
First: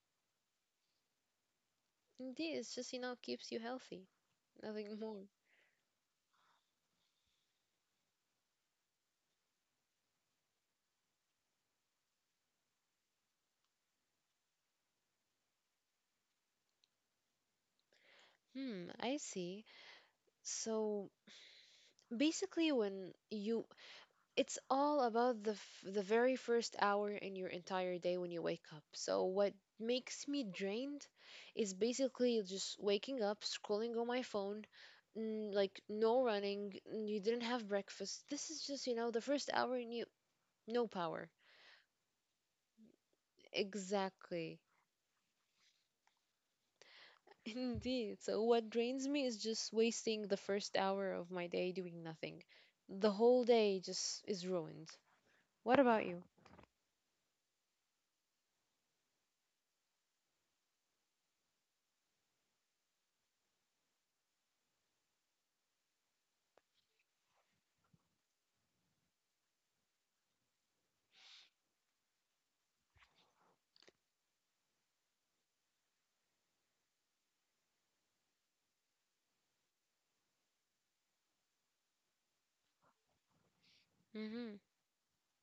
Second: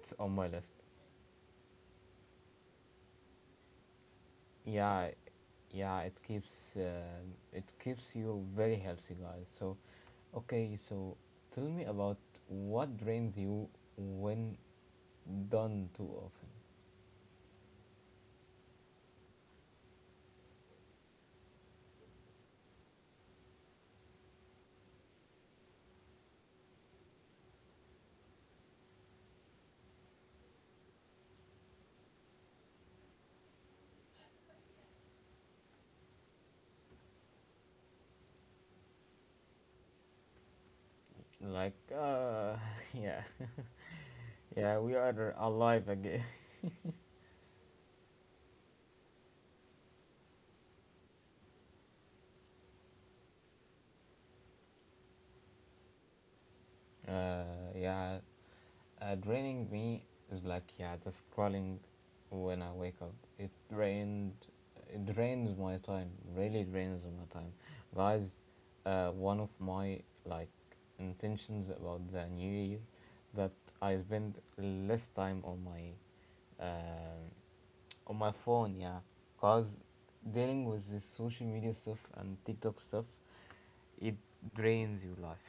[SPEAKER 1] it's on my list.
[SPEAKER 2] Indeed, it's just, you know, keeps you healthy, nothing
[SPEAKER 1] Yeah,
[SPEAKER 2] more.
[SPEAKER 1] yeah, it keeps uh, you very healthy, guys. So, okay, so tell me about what drains you when done too often.
[SPEAKER 2] Hmm, I see. So basically, when you— it's all about the very first hour in your entire day when you wake up. So what makes me drained is basically just waking up, scrolling on my phone, mm, like no running, mm, you didn't have breakfast. This is just, you know, the first hour, and you— no power.
[SPEAKER 1] Like, yeah,
[SPEAKER 2] Exactly.
[SPEAKER 1] yeah, we are alive again.
[SPEAKER 2] Indeed. So what drains me is just wasting the first hour of my day doing nothing. The whole day just is ruined. What
[SPEAKER 1] Uh, yeah. Draining me is like, yeah, just scrolling when I wake up. It drains my time. Really drains my time, guys. One of my like intentions about the new year, that I spend less time on my phone. Yeah, cause dealing with this social media stuff and TikTok stuff, it
[SPEAKER 2] a—
[SPEAKER 1] drains your life.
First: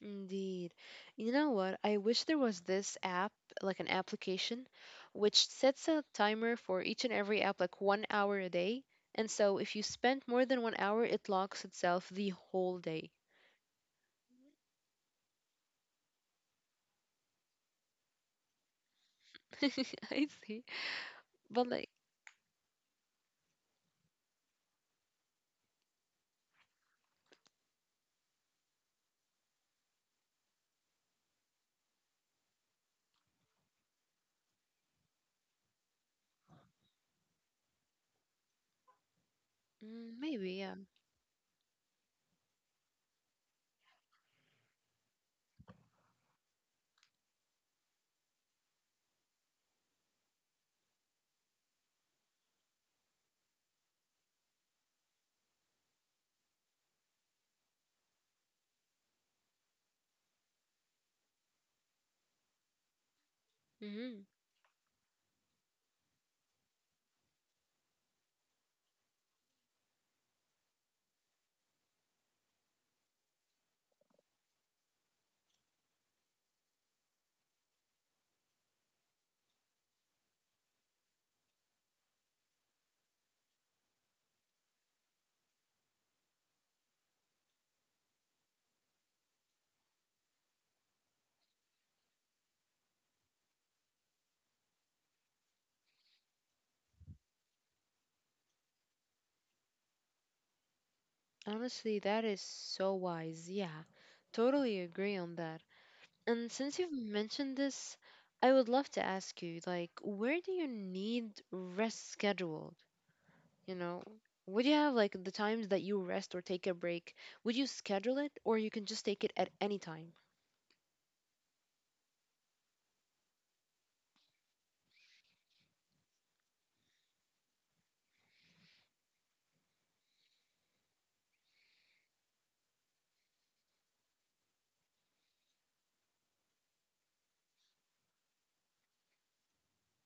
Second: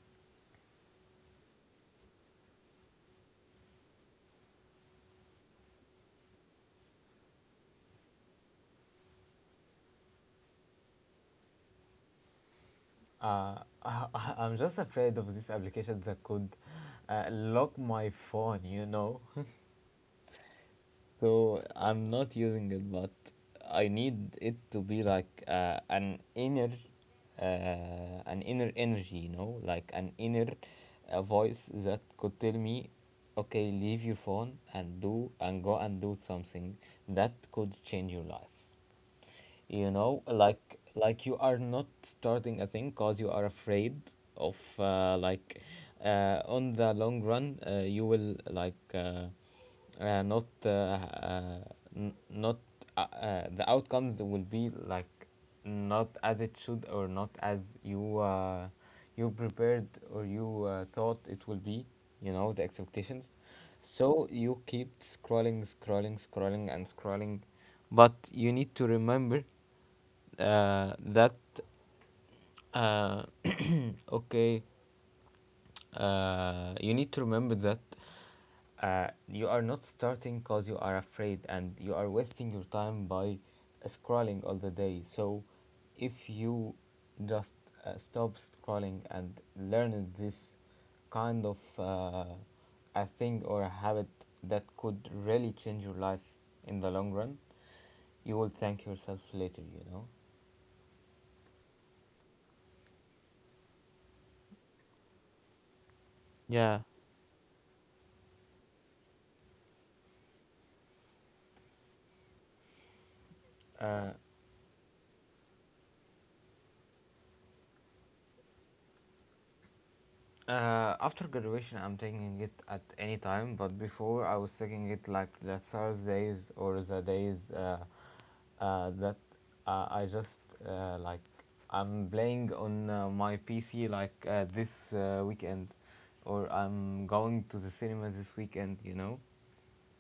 [SPEAKER 2] indeed. You know what? I wish there was this app, like an application, which sets a timer for each and every app, like 1 hour a day. And so if you spend more than 1 hour, it locks itself the whole day.
[SPEAKER 1] Uh, I'm just afraid of these applications that could lock my phone, you know?
[SPEAKER 2] I see.
[SPEAKER 1] So
[SPEAKER 2] But like,
[SPEAKER 1] I'm not using it, but I need it to be like uh, an inner energy, you know, like an inner voice that could tell me, okay, leave your phone and do and go and do something that could change your life. You
[SPEAKER 2] mm,
[SPEAKER 1] know,
[SPEAKER 2] maybe, yeah.
[SPEAKER 1] like you are not starting a thing because you are afraid of on the long run, you will like, uh, not uh, uh, not, the outcomes will be like not as it should or not as you you prepared or you thought it will be, you know, the expectations.
[SPEAKER 2] Hmm.
[SPEAKER 1] So you keep scrolling, scrolling, scrolling, and scrolling. But you need to remember that uh, okay, you need to remember that you are not starting because you are afraid and you are wasting your time by scrolling all the day. So, if you just stop scrolling and learn this kind of a thing or a habit that could really change your life in the long run, you will thank yourself later, you know.
[SPEAKER 2] Honestly, that is so wise. Yeah, totally agree on that. And since
[SPEAKER 1] Yeah.
[SPEAKER 2] you've mentioned this, I would love to ask you, like, where do you need rest scheduled? You know,
[SPEAKER 1] Uh,
[SPEAKER 2] would you have like the times that you rest or take a break? Would you schedule it, or you can just take it at any time?
[SPEAKER 1] uh, after graduation, I'm taking it at any time, but before I was taking it like the Thursdays or the days that I just like I'm playing on my PC like this weekend, or I'm going to the cinema this weekend. You know?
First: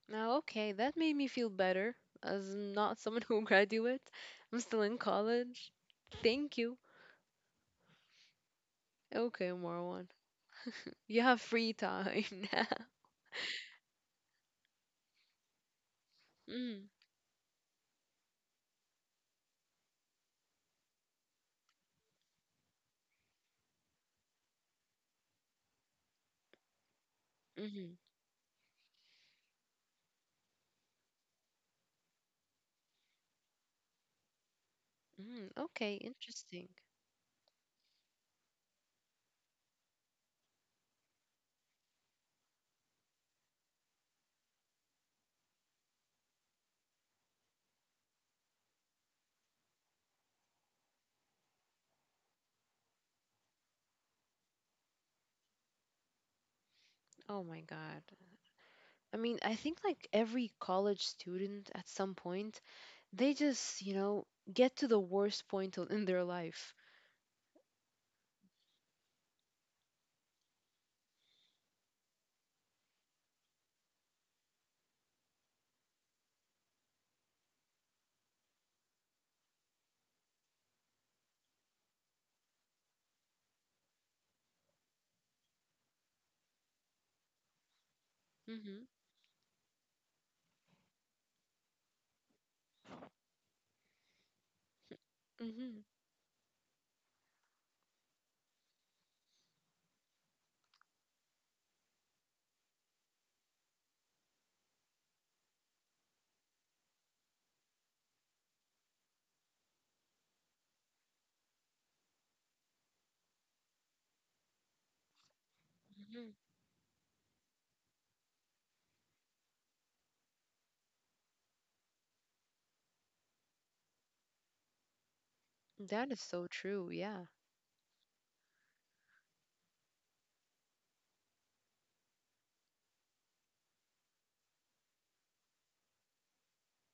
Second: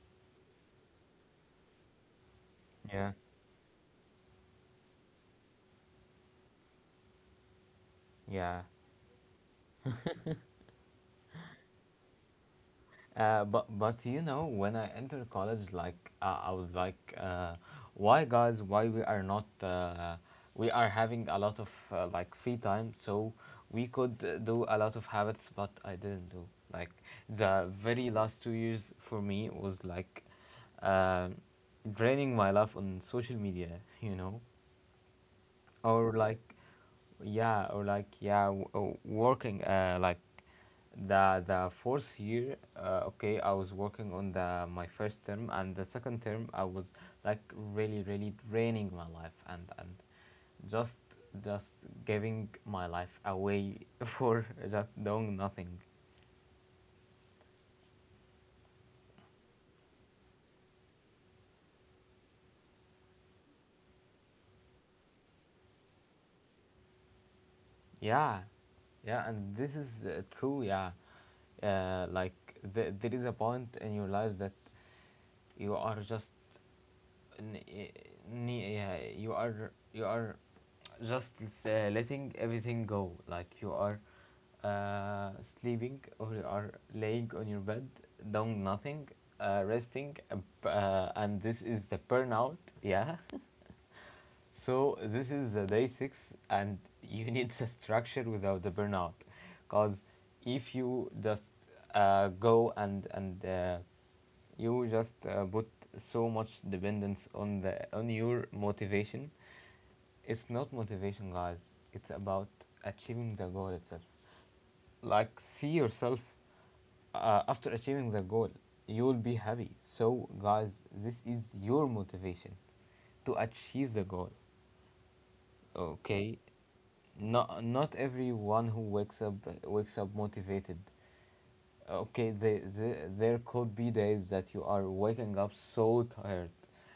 [SPEAKER 2] Now, okay, that made me feel better, as I'm not
[SPEAKER 1] Yeah.
[SPEAKER 2] someone who graduates. I'm still in college. Thank you.
[SPEAKER 1] Yeah.
[SPEAKER 2] Okay, Marwan, you have free time now.
[SPEAKER 1] But you know, when I entered college, like, uh, I was
[SPEAKER 2] Mm.
[SPEAKER 1] like, uh, why guys? Why we are not? We are having a lot of like free time, so we could do a lot of habits, but I didn't do. Like the
[SPEAKER 2] Mm-hmm.
[SPEAKER 1] very last 2 years for me was like um draining my life on social media. You know,
[SPEAKER 2] Mm, okay,
[SPEAKER 1] or like
[SPEAKER 2] interesting.
[SPEAKER 1] yeah or like yeah working like the fourth year, okay, I was working on the my first term, and the second term I was like really really draining my life, and just just giving my life away for just doing nothing.
[SPEAKER 2] Oh my god. I mean, I think like every college student at some point, they just, you know, get to the worst point in their life.
[SPEAKER 1] Yeah, yeah, and this is true. Yeah, like there is a point in your life that you are just, n- i- yeah, you are just, uh, letting everything go, like you are, uh, sleeping, or you are laying on your bed doing
[SPEAKER 2] Hmm.
[SPEAKER 1] nothing, resting, and this is the burnout. Yeah. So this is the
[SPEAKER 2] Hmm.
[SPEAKER 1] day six, and you need the structure without the burnout, because if you just go and you just put so much dependence on the on your motivation. It's not motivation, guys. It's about achieving the goal itself. Like see yourself
[SPEAKER 2] Mhm.
[SPEAKER 1] after achieving the goal, you will be happy. So guys, this is your motivation to achieve the goal.
[SPEAKER 2] That is
[SPEAKER 1] Okay,
[SPEAKER 2] so true. Yeah.
[SPEAKER 1] not everyone who wakes up motivated. Okay, there could be days that you are waking up so tired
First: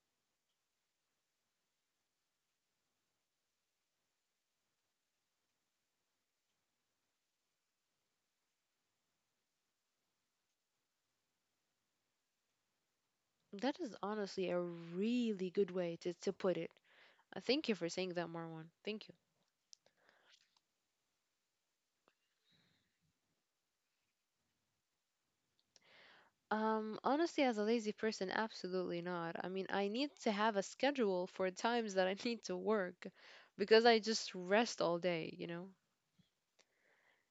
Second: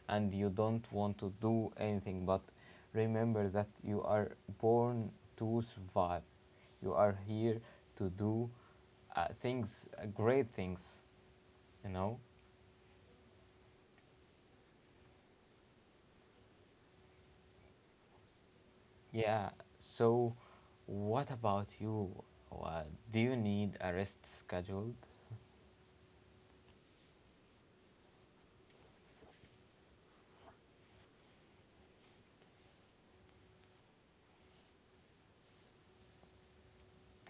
[SPEAKER 1] and you don't want to do anything, but remember that you are born to survive. You are here to do great things, you know?
[SPEAKER 2] That is honestly a really good way to put it. Thank you for saying that, Marwan. Thank you.
[SPEAKER 1] Yeah, so what about you? Uh, do you need a rest scheduled?
[SPEAKER 2] Honestly, as a lazy person, absolutely not. I mean, I need to have a schedule for times that I need to work, because I just rest all day, you know?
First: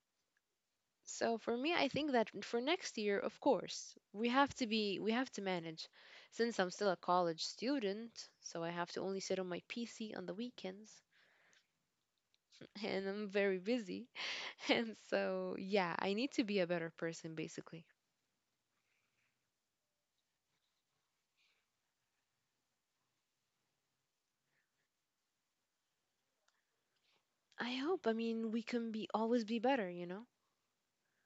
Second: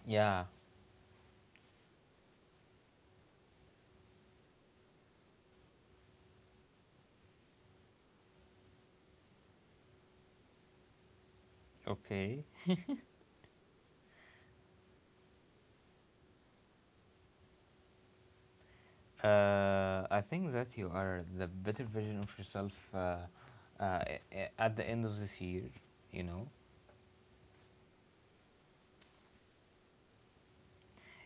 [SPEAKER 1] Yeah.
[SPEAKER 2] So for me, I think that for next year, of course, we have to manage. Since I'm still a college student, so I have to only sit on my PC on the weekends,
[SPEAKER 1] Okay.
[SPEAKER 2] and I'm very busy. And so, yeah, I need to be a better person, basically.
[SPEAKER 1] I think that you are the better version of yourself at the end of this year, you know?
[SPEAKER 2] I hope. I mean, we can be— always be better, you know?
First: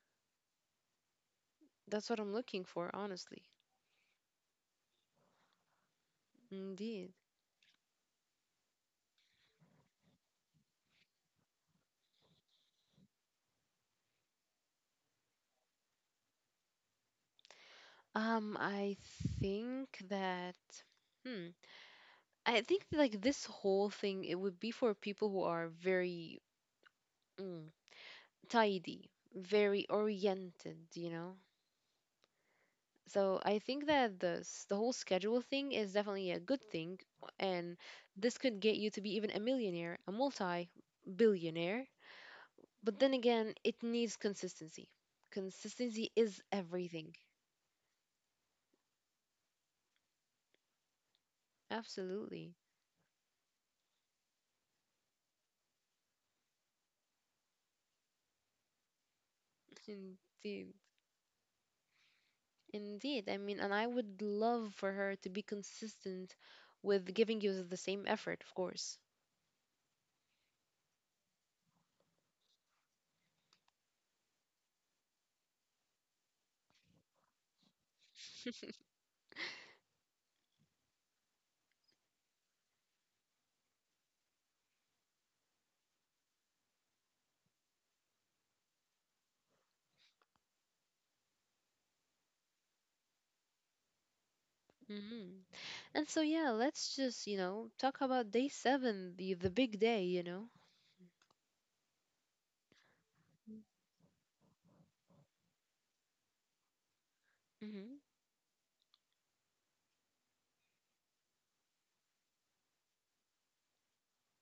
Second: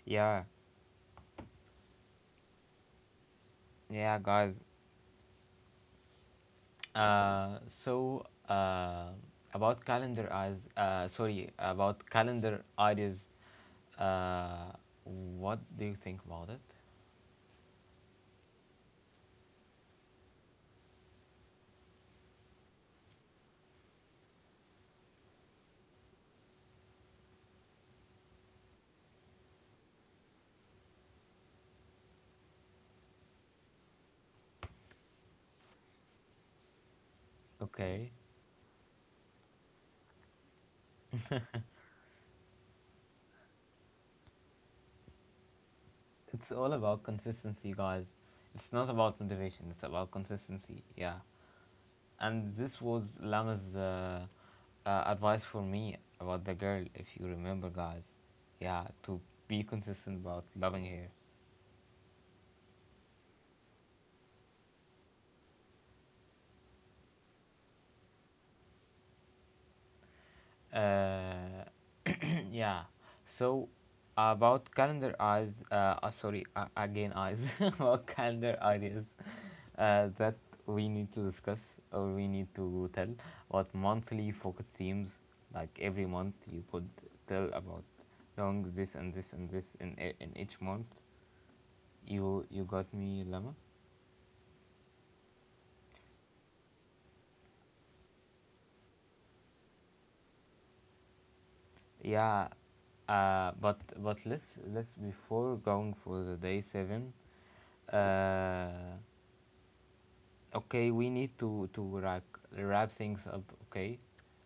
[SPEAKER 1] Yeah,
[SPEAKER 2] That's what I'm looking for, honestly.
[SPEAKER 1] yeah, guys.
[SPEAKER 2] Indeed.
[SPEAKER 1] Uh, so, uh, about calendar ideas, uh, what do you think about it?
[SPEAKER 2] I think that, hmm, I think like this whole thing, it would be for people who are very, mm, tidy, very oriented, you know? So I think that the whole schedule thing is definitely a good thing, and
[SPEAKER 1] Okay.
[SPEAKER 2] this could get you to be even a millionaire, a multi-billionaire. But then again, it needs consistency. Consistency is
[SPEAKER 1] It's all about
[SPEAKER 2] everything.
[SPEAKER 1] consistency, guys. It's not about motivation, it's about consistency. Yeah. And
[SPEAKER 2] Absolutely.
[SPEAKER 1] this was Lama's advice for me about the girl, if you remember, guys. Yeah, to be consistent about
[SPEAKER 2] Indeed.
[SPEAKER 1] loving
[SPEAKER 2] Indeed. I mean, and I would love for her to be consistent with giving you the same effort, of course.
[SPEAKER 1] her. Yeah. So about calendar eyes. Sorry, again eyes. About calendar ideas that we need to discuss or we need to tell about monthly focus themes. Like every month, you could tell about long this and this and this in each month. You got me, Lama.
[SPEAKER 2] Hmm. And so, yeah, let's just, you know, talk about day seven, the big day, you know?
[SPEAKER 1] Yeah, but let's before going for the day seven.
[SPEAKER 2] Mm-hmm.
[SPEAKER 1] Uh, okay, we need to wrap things up. Okay,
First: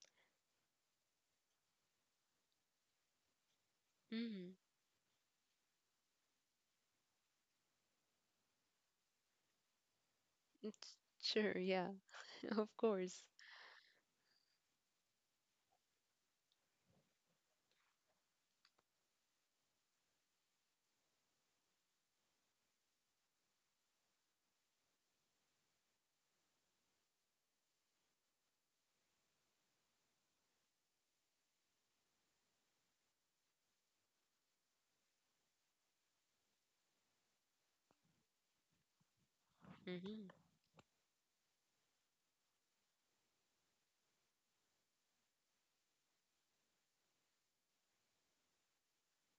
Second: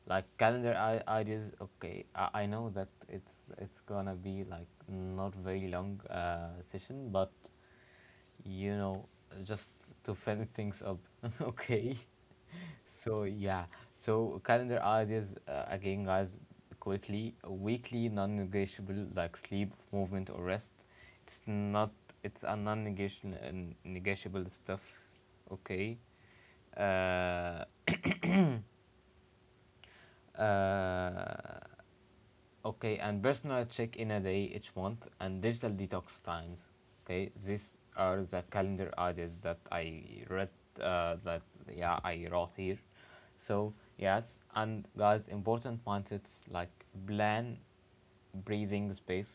[SPEAKER 1] like ideas. Okay, I know that it's gonna be
[SPEAKER 2] Mm-hmm.
[SPEAKER 1] like not very long session, but you know, just to finish things up.
[SPEAKER 2] Sure, yeah,
[SPEAKER 1] Okay.
[SPEAKER 2] of course.
[SPEAKER 1] So yeah. So calendar ideas again, guys. Quickly, weekly non-negotiable like sleep, movement, or rest. It's not. It's a non-negotiable stuff. Okay. Uh. Uh. Okay, and personal check in a day each month and digital detox times. Okay, these are the calendar ideas that I
[SPEAKER 2] Hmm.
[SPEAKER 1] read. That yeah, I wrote here. So yes, and guys, important mindsets like plan, breathing space.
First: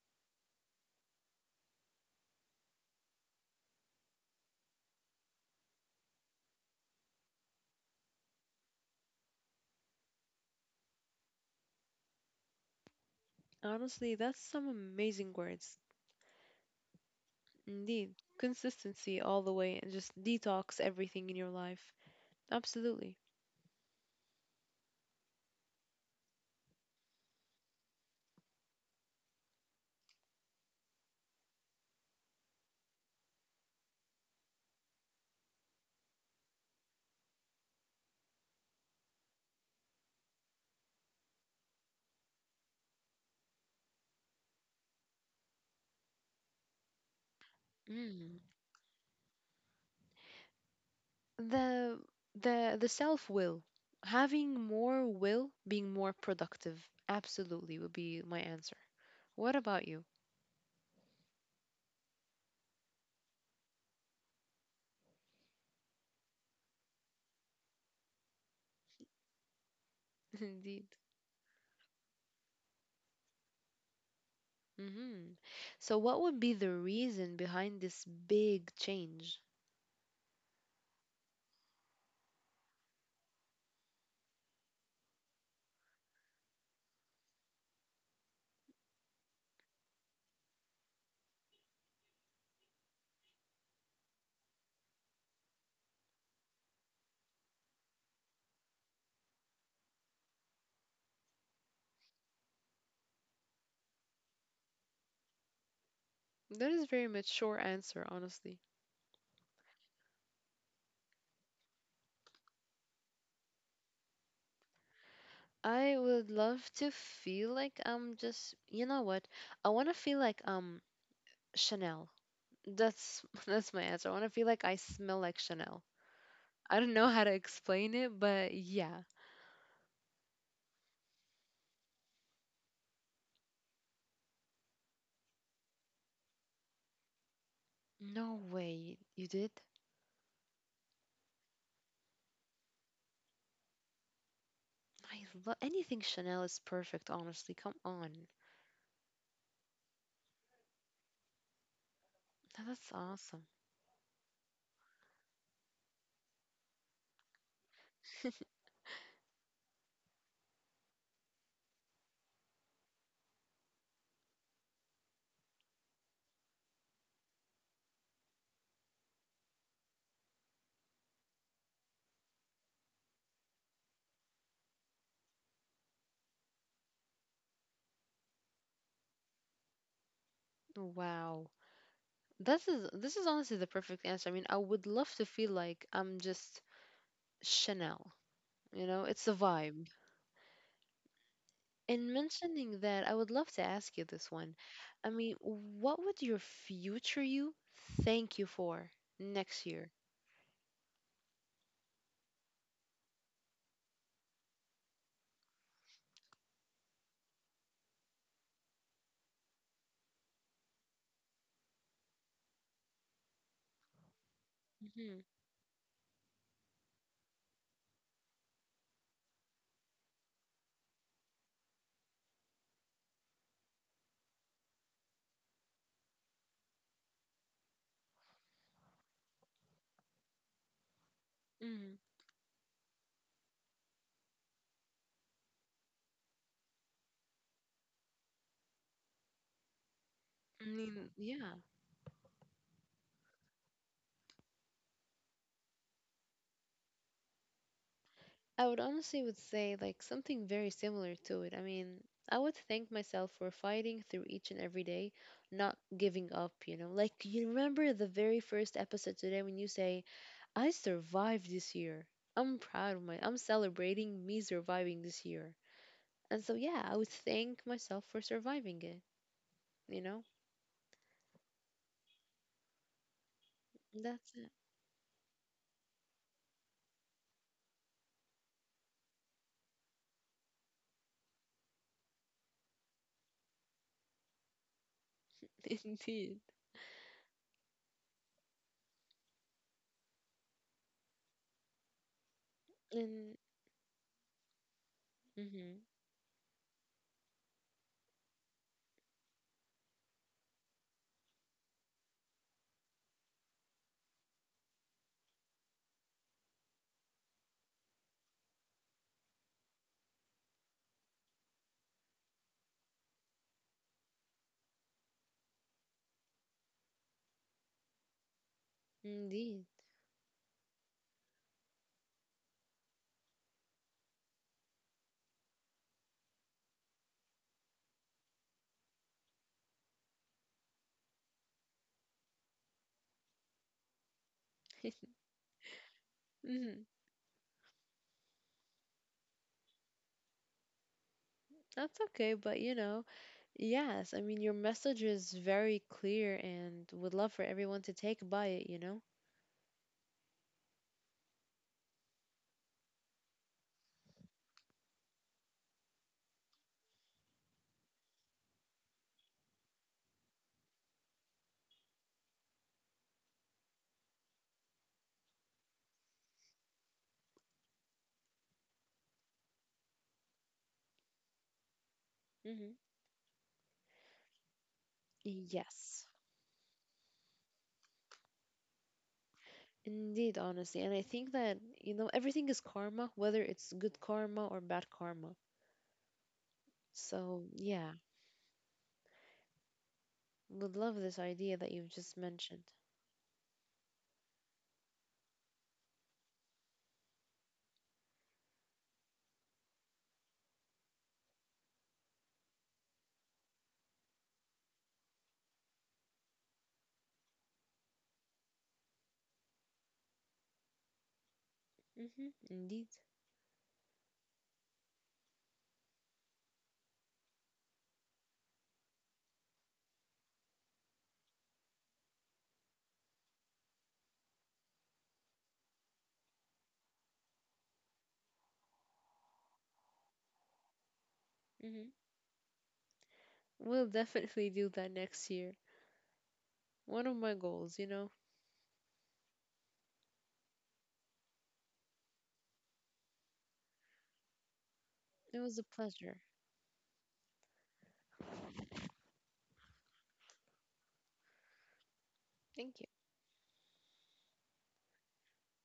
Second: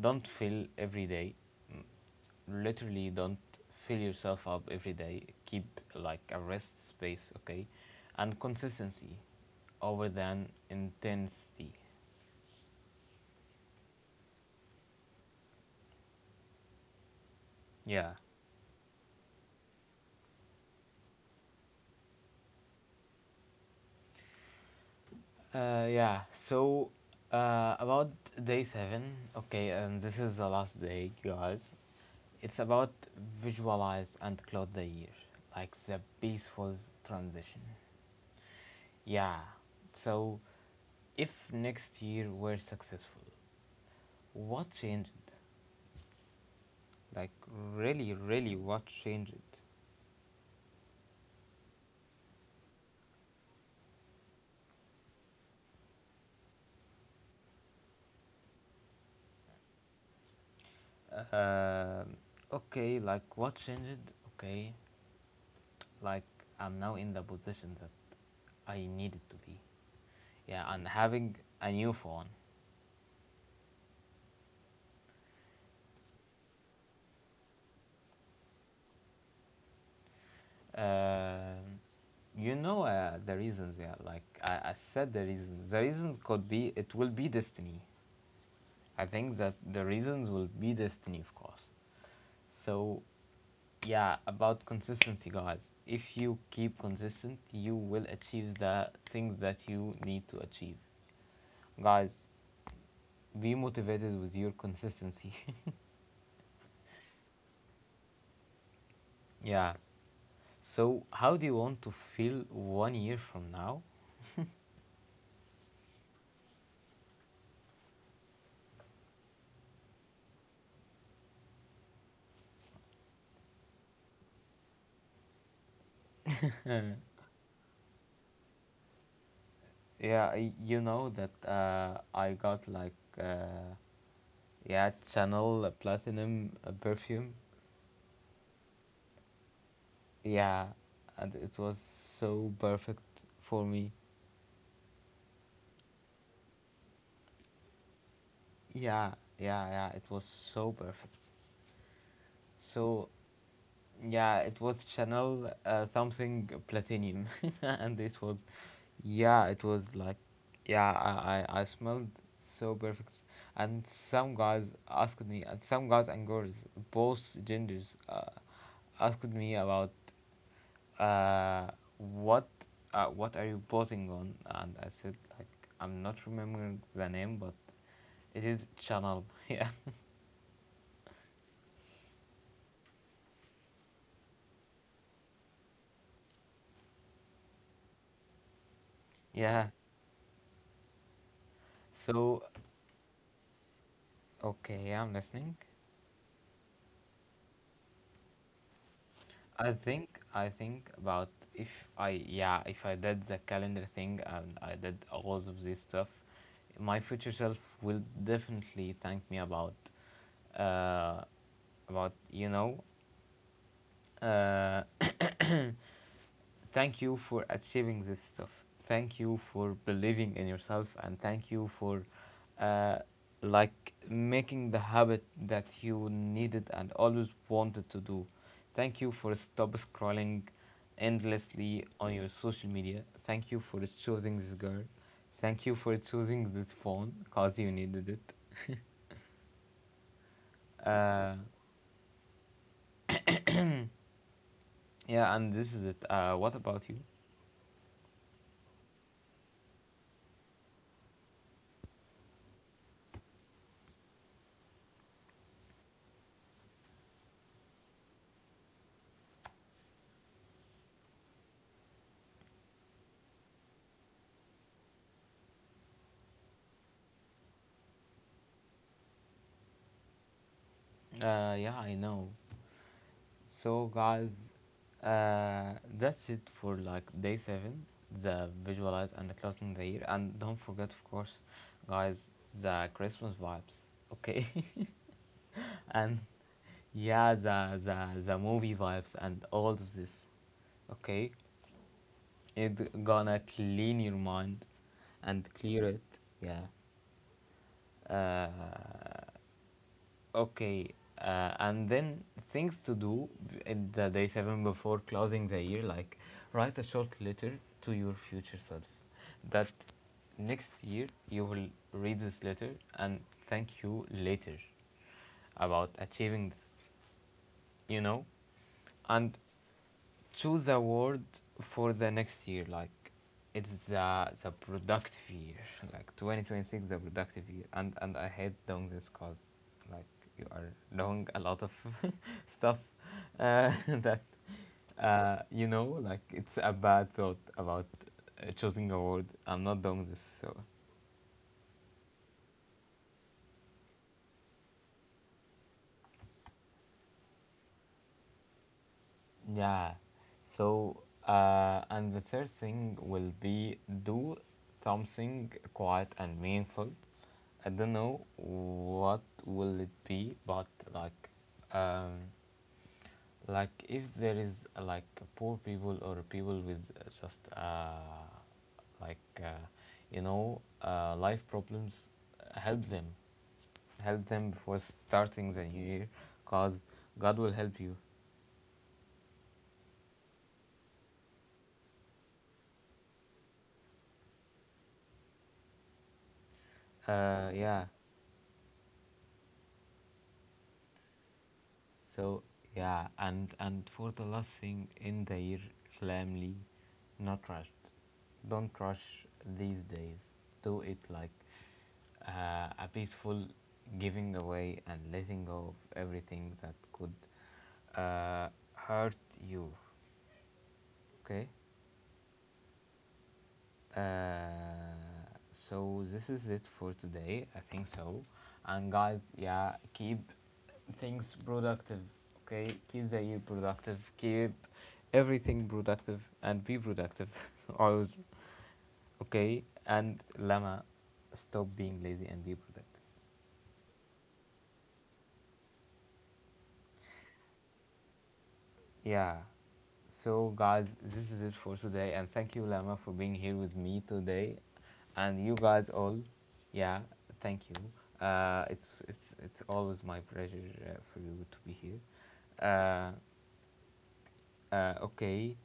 [SPEAKER 1] Don't fill every day. Literally, don't fill yourself up every day. Keep like a rest space, okay, and consistency over than intensity.
[SPEAKER 2] Honestly, that's some amazing words.
[SPEAKER 1] Yeah,
[SPEAKER 2] Indeed. Consistency all the way, and just detox everything in your life. Absolutely.
[SPEAKER 1] yeah. So about day seven, okay, and this is the last day, guys. It's about visualize and close the year, like the peaceful transition. Yeah. So, if next year we're successful, what changed? Like really,
[SPEAKER 2] Mm.
[SPEAKER 1] really, what changed?
[SPEAKER 2] The the self-will. Having more will, being more productive. Absolutely would be my answer. What about you?
[SPEAKER 1] Um, okay, like what changed? Okay, like I'm now in the position that I needed to be. Yeah, and
[SPEAKER 2] Indeed.
[SPEAKER 1] having a new phone.
[SPEAKER 2] Hmm. So what would be the reason behind this big change?
[SPEAKER 1] Um, you know the reasons. Yeah, like I said, the reasons. The reasons could be it will be destiny. I think that the reasons will be destiny, of course. So, yeah, about consistency, guys. If you keep consistent, you will achieve the things that you need to achieve. Guys, be motivated with your consistency.
[SPEAKER 2] That is very much short answer, honestly.
[SPEAKER 1] Yeah. So, how do you want to feel 1 year from now?
[SPEAKER 2] I would love to feel like I'm just, you know what? I want to feel like I'm Chanel. That's that's my answer. I want to feel like I smell like Chanel. I don't know how to explain it, but yeah.
[SPEAKER 1] Yeah, you know that I got like uh, yeah, Chanel Platinum perfume.
[SPEAKER 2] No way. You did?
[SPEAKER 1] Yeah, and it was so perfect for me.
[SPEAKER 2] I love anything— Chanel is perfect, honestly. Come on.
[SPEAKER 1] Yeah, yeah, yeah. It was so perfect.
[SPEAKER 2] Now, that's
[SPEAKER 1] So
[SPEAKER 2] awesome.
[SPEAKER 1] yeah, it was Chanel something platinum, and it was, yeah, it was like, yeah, I smelled so perfect, and some guys asked me, and some guys and girls, both genders, asked me about uh, what what are you posing on, and I said like I'm not remembering the name, but it is Chanel. Yeah,
[SPEAKER 2] Wow. This is honestly the perfect answer. I mean, I would love to feel like I'm just Chanel. You know, it's a
[SPEAKER 1] yeah.
[SPEAKER 2] vibe. In
[SPEAKER 1] So
[SPEAKER 2] mentioning that, I would love to ask you this one.
[SPEAKER 1] okay, yeah,
[SPEAKER 2] I
[SPEAKER 1] I'm
[SPEAKER 2] mean,
[SPEAKER 1] listening.
[SPEAKER 2] what would your future you thank you for next
[SPEAKER 1] I
[SPEAKER 2] year?
[SPEAKER 1] think I think about if I yeah if I did the calendar thing and I did all of this stuff, my future self will definitely thank me about uh about you know uh thank you for achieving this stuff. Thank you for believing in yourself, and thank you for, uh, like making the habit that you needed and always wanted to do. Thank you for stop scrolling endlessly
[SPEAKER 2] Hmm.
[SPEAKER 1] on your social media. Thank you for choosing this girl. Thank you for choosing this phone because you needed it.
[SPEAKER 2] I mean,
[SPEAKER 1] uh,
[SPEAKER 2] yeah.
[SPEAKER 1] yeah, and this is it. What about you?
[SPEAKER 2] I would honestly would say like something very similar to it. I mean, I would thank myself for fighting through each and every day, not giving up, you know. Like you remember the very first episode today when you say, "I survived this year. I'm proud of my— I'm celebrating me surviving this year." And so yeah, I would thank myself for surviving it, you know?
[SPEAKER 1] Yeah, I know. So guys,
[SPEAKER 2] That's
[SPEAKER 1] that's it for like day seven, the visualize and the closing the year, and don't forget, of course, guys, the Christmas vibes, okay?
[SPEAKER 2] it.
[SPEAKER 1] And
[SPEAKER 2] Indeed.
[SPEAKER 1] yeah, the movie vibes and all of this, okay? It gonna
[SPEAKER 2] And
[SPEAKER 1] clean your mind and
[SPEAKER 2] mhm.
[SPEAKER 1] clear it, yeah. Uh, okay, and then things to do at the day seven before closing the year, like write a short letter to your future self. That next year you will read this letter and thank you later about achieving this, you know. And
[SPEAKER 2] Indeed.
[SPEAKER 1] choose a word for the next year. Like it's the productive year, like 2026, the productive year. And I hate doing this cause, like you are doing a lot of stuff that you know, like it's a bad thought about choosing a word. I'm not doing this, so
[SPEAKER 2] That's okay, but you know, yes, I mean, your message is very clear, and would love for everyone to take by it, you know?
[SPEAKER 1] yeah. So, and the third thing will be do something quiet and meaningful. I don't know what will it be, but like, um, like if there is like poor people or people with like, uh, you know, life problems,
[SPEAKER 2] Hmm.
[SPEAKER 1] help them, help them before starting the new year,
[SPEAKER 2] Yes,
[SPEAKER 1] cause God will help you.
[SPEAKER 2] indeed, honestly. And I think that, you know, everything is karma, whether it's good karma or bad karma. So,
[SPEAKER 1] Yeah.
[SPEAKER 2] yeah, would love this idea that you've just
[SPEAKER 1] So
[SPEAKER 2] mentioned.
[SPEAKER 1] yeah, and for the last thing in the year, calmly, not rushed. Don't rush these days. Do it like a peaceful giving away and letting go of everything that could hurt you. Okay.
[SPEAKER 2] Hmm. Indeed.
[SPEAKER 1] Uh, so this is it for today. I think so. And guys, yeah, keep things productive. Okay, keep the year productive. Keep everything productive and be productive always. Okay, and Lama, stop
[SPEAKER 2] Hmm.
[SPEAKER 1] being lazy and be productive.
[SPEAKER 2] We'll definitely do that next year. One of my goals, you know.
[SPEAKER 1] Yeah. So, guys, this is it for today, and thank you, Lama, for being here with me today,
[SPEAKER 2] It
[SPEAKER 1] and you
[SPEAKER 2] was a
[SPEAKER 1] guys all.
[SPEAKER 2] pleasure.
[SPEAKER 1] Yeah, thank you. It's always my pleasure for you to be here.
[SPEAKER 2] Thank
[SPEAKER 1] Uh, okay,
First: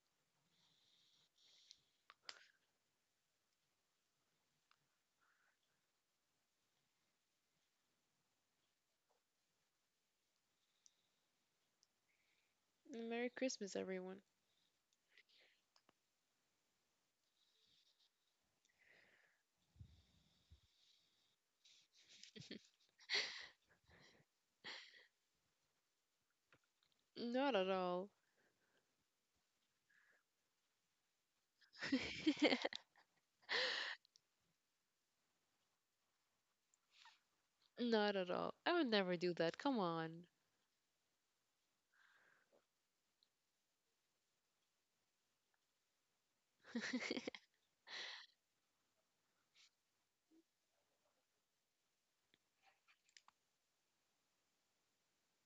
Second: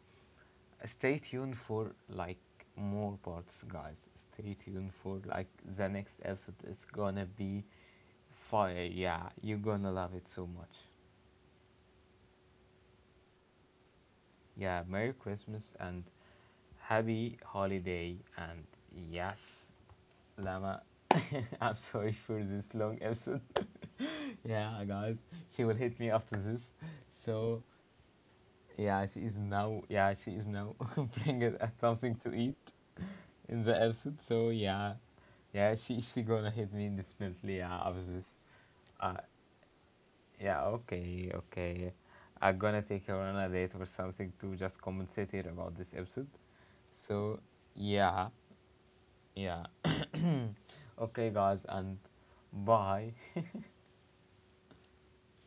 [SPEAKER 1] stay tuned for like more parts, guys. Stay tuned for like the next episode. It's gonna be fire. Yeah, you're gonna love it so much.
[SPEAKER 2] you. Merry Christmas, everyone.
[SPEAKER 1] Yeah, Merry Christmas and Happy holiday and yes, Lama. I'm sorry for this long episode. Yeah, guys, she will hit me after this.
[SPEAKER 2] Not
[SPEAKER 1] So
[SPEAKER 2] at all.
[SPEAKER 1] yeah, she is now. Yeah, she is now bringing us something to eat in the episode. So yeah, yeah, she gonna hit me definitely. Yeah, after
[SPEAKER 2] Not
[SPEAKER 1] this.
[SPEAKER 2] at all. I would
[SPEAKER 1] Uh,
[SPEAKER 2] never do that. Come on.
[SPEAKER 1] yeah, okay, okay. I'm gonna take her on a date or something to just compensate her about this episode. So yeah, yeah. Okay, guys, and bye.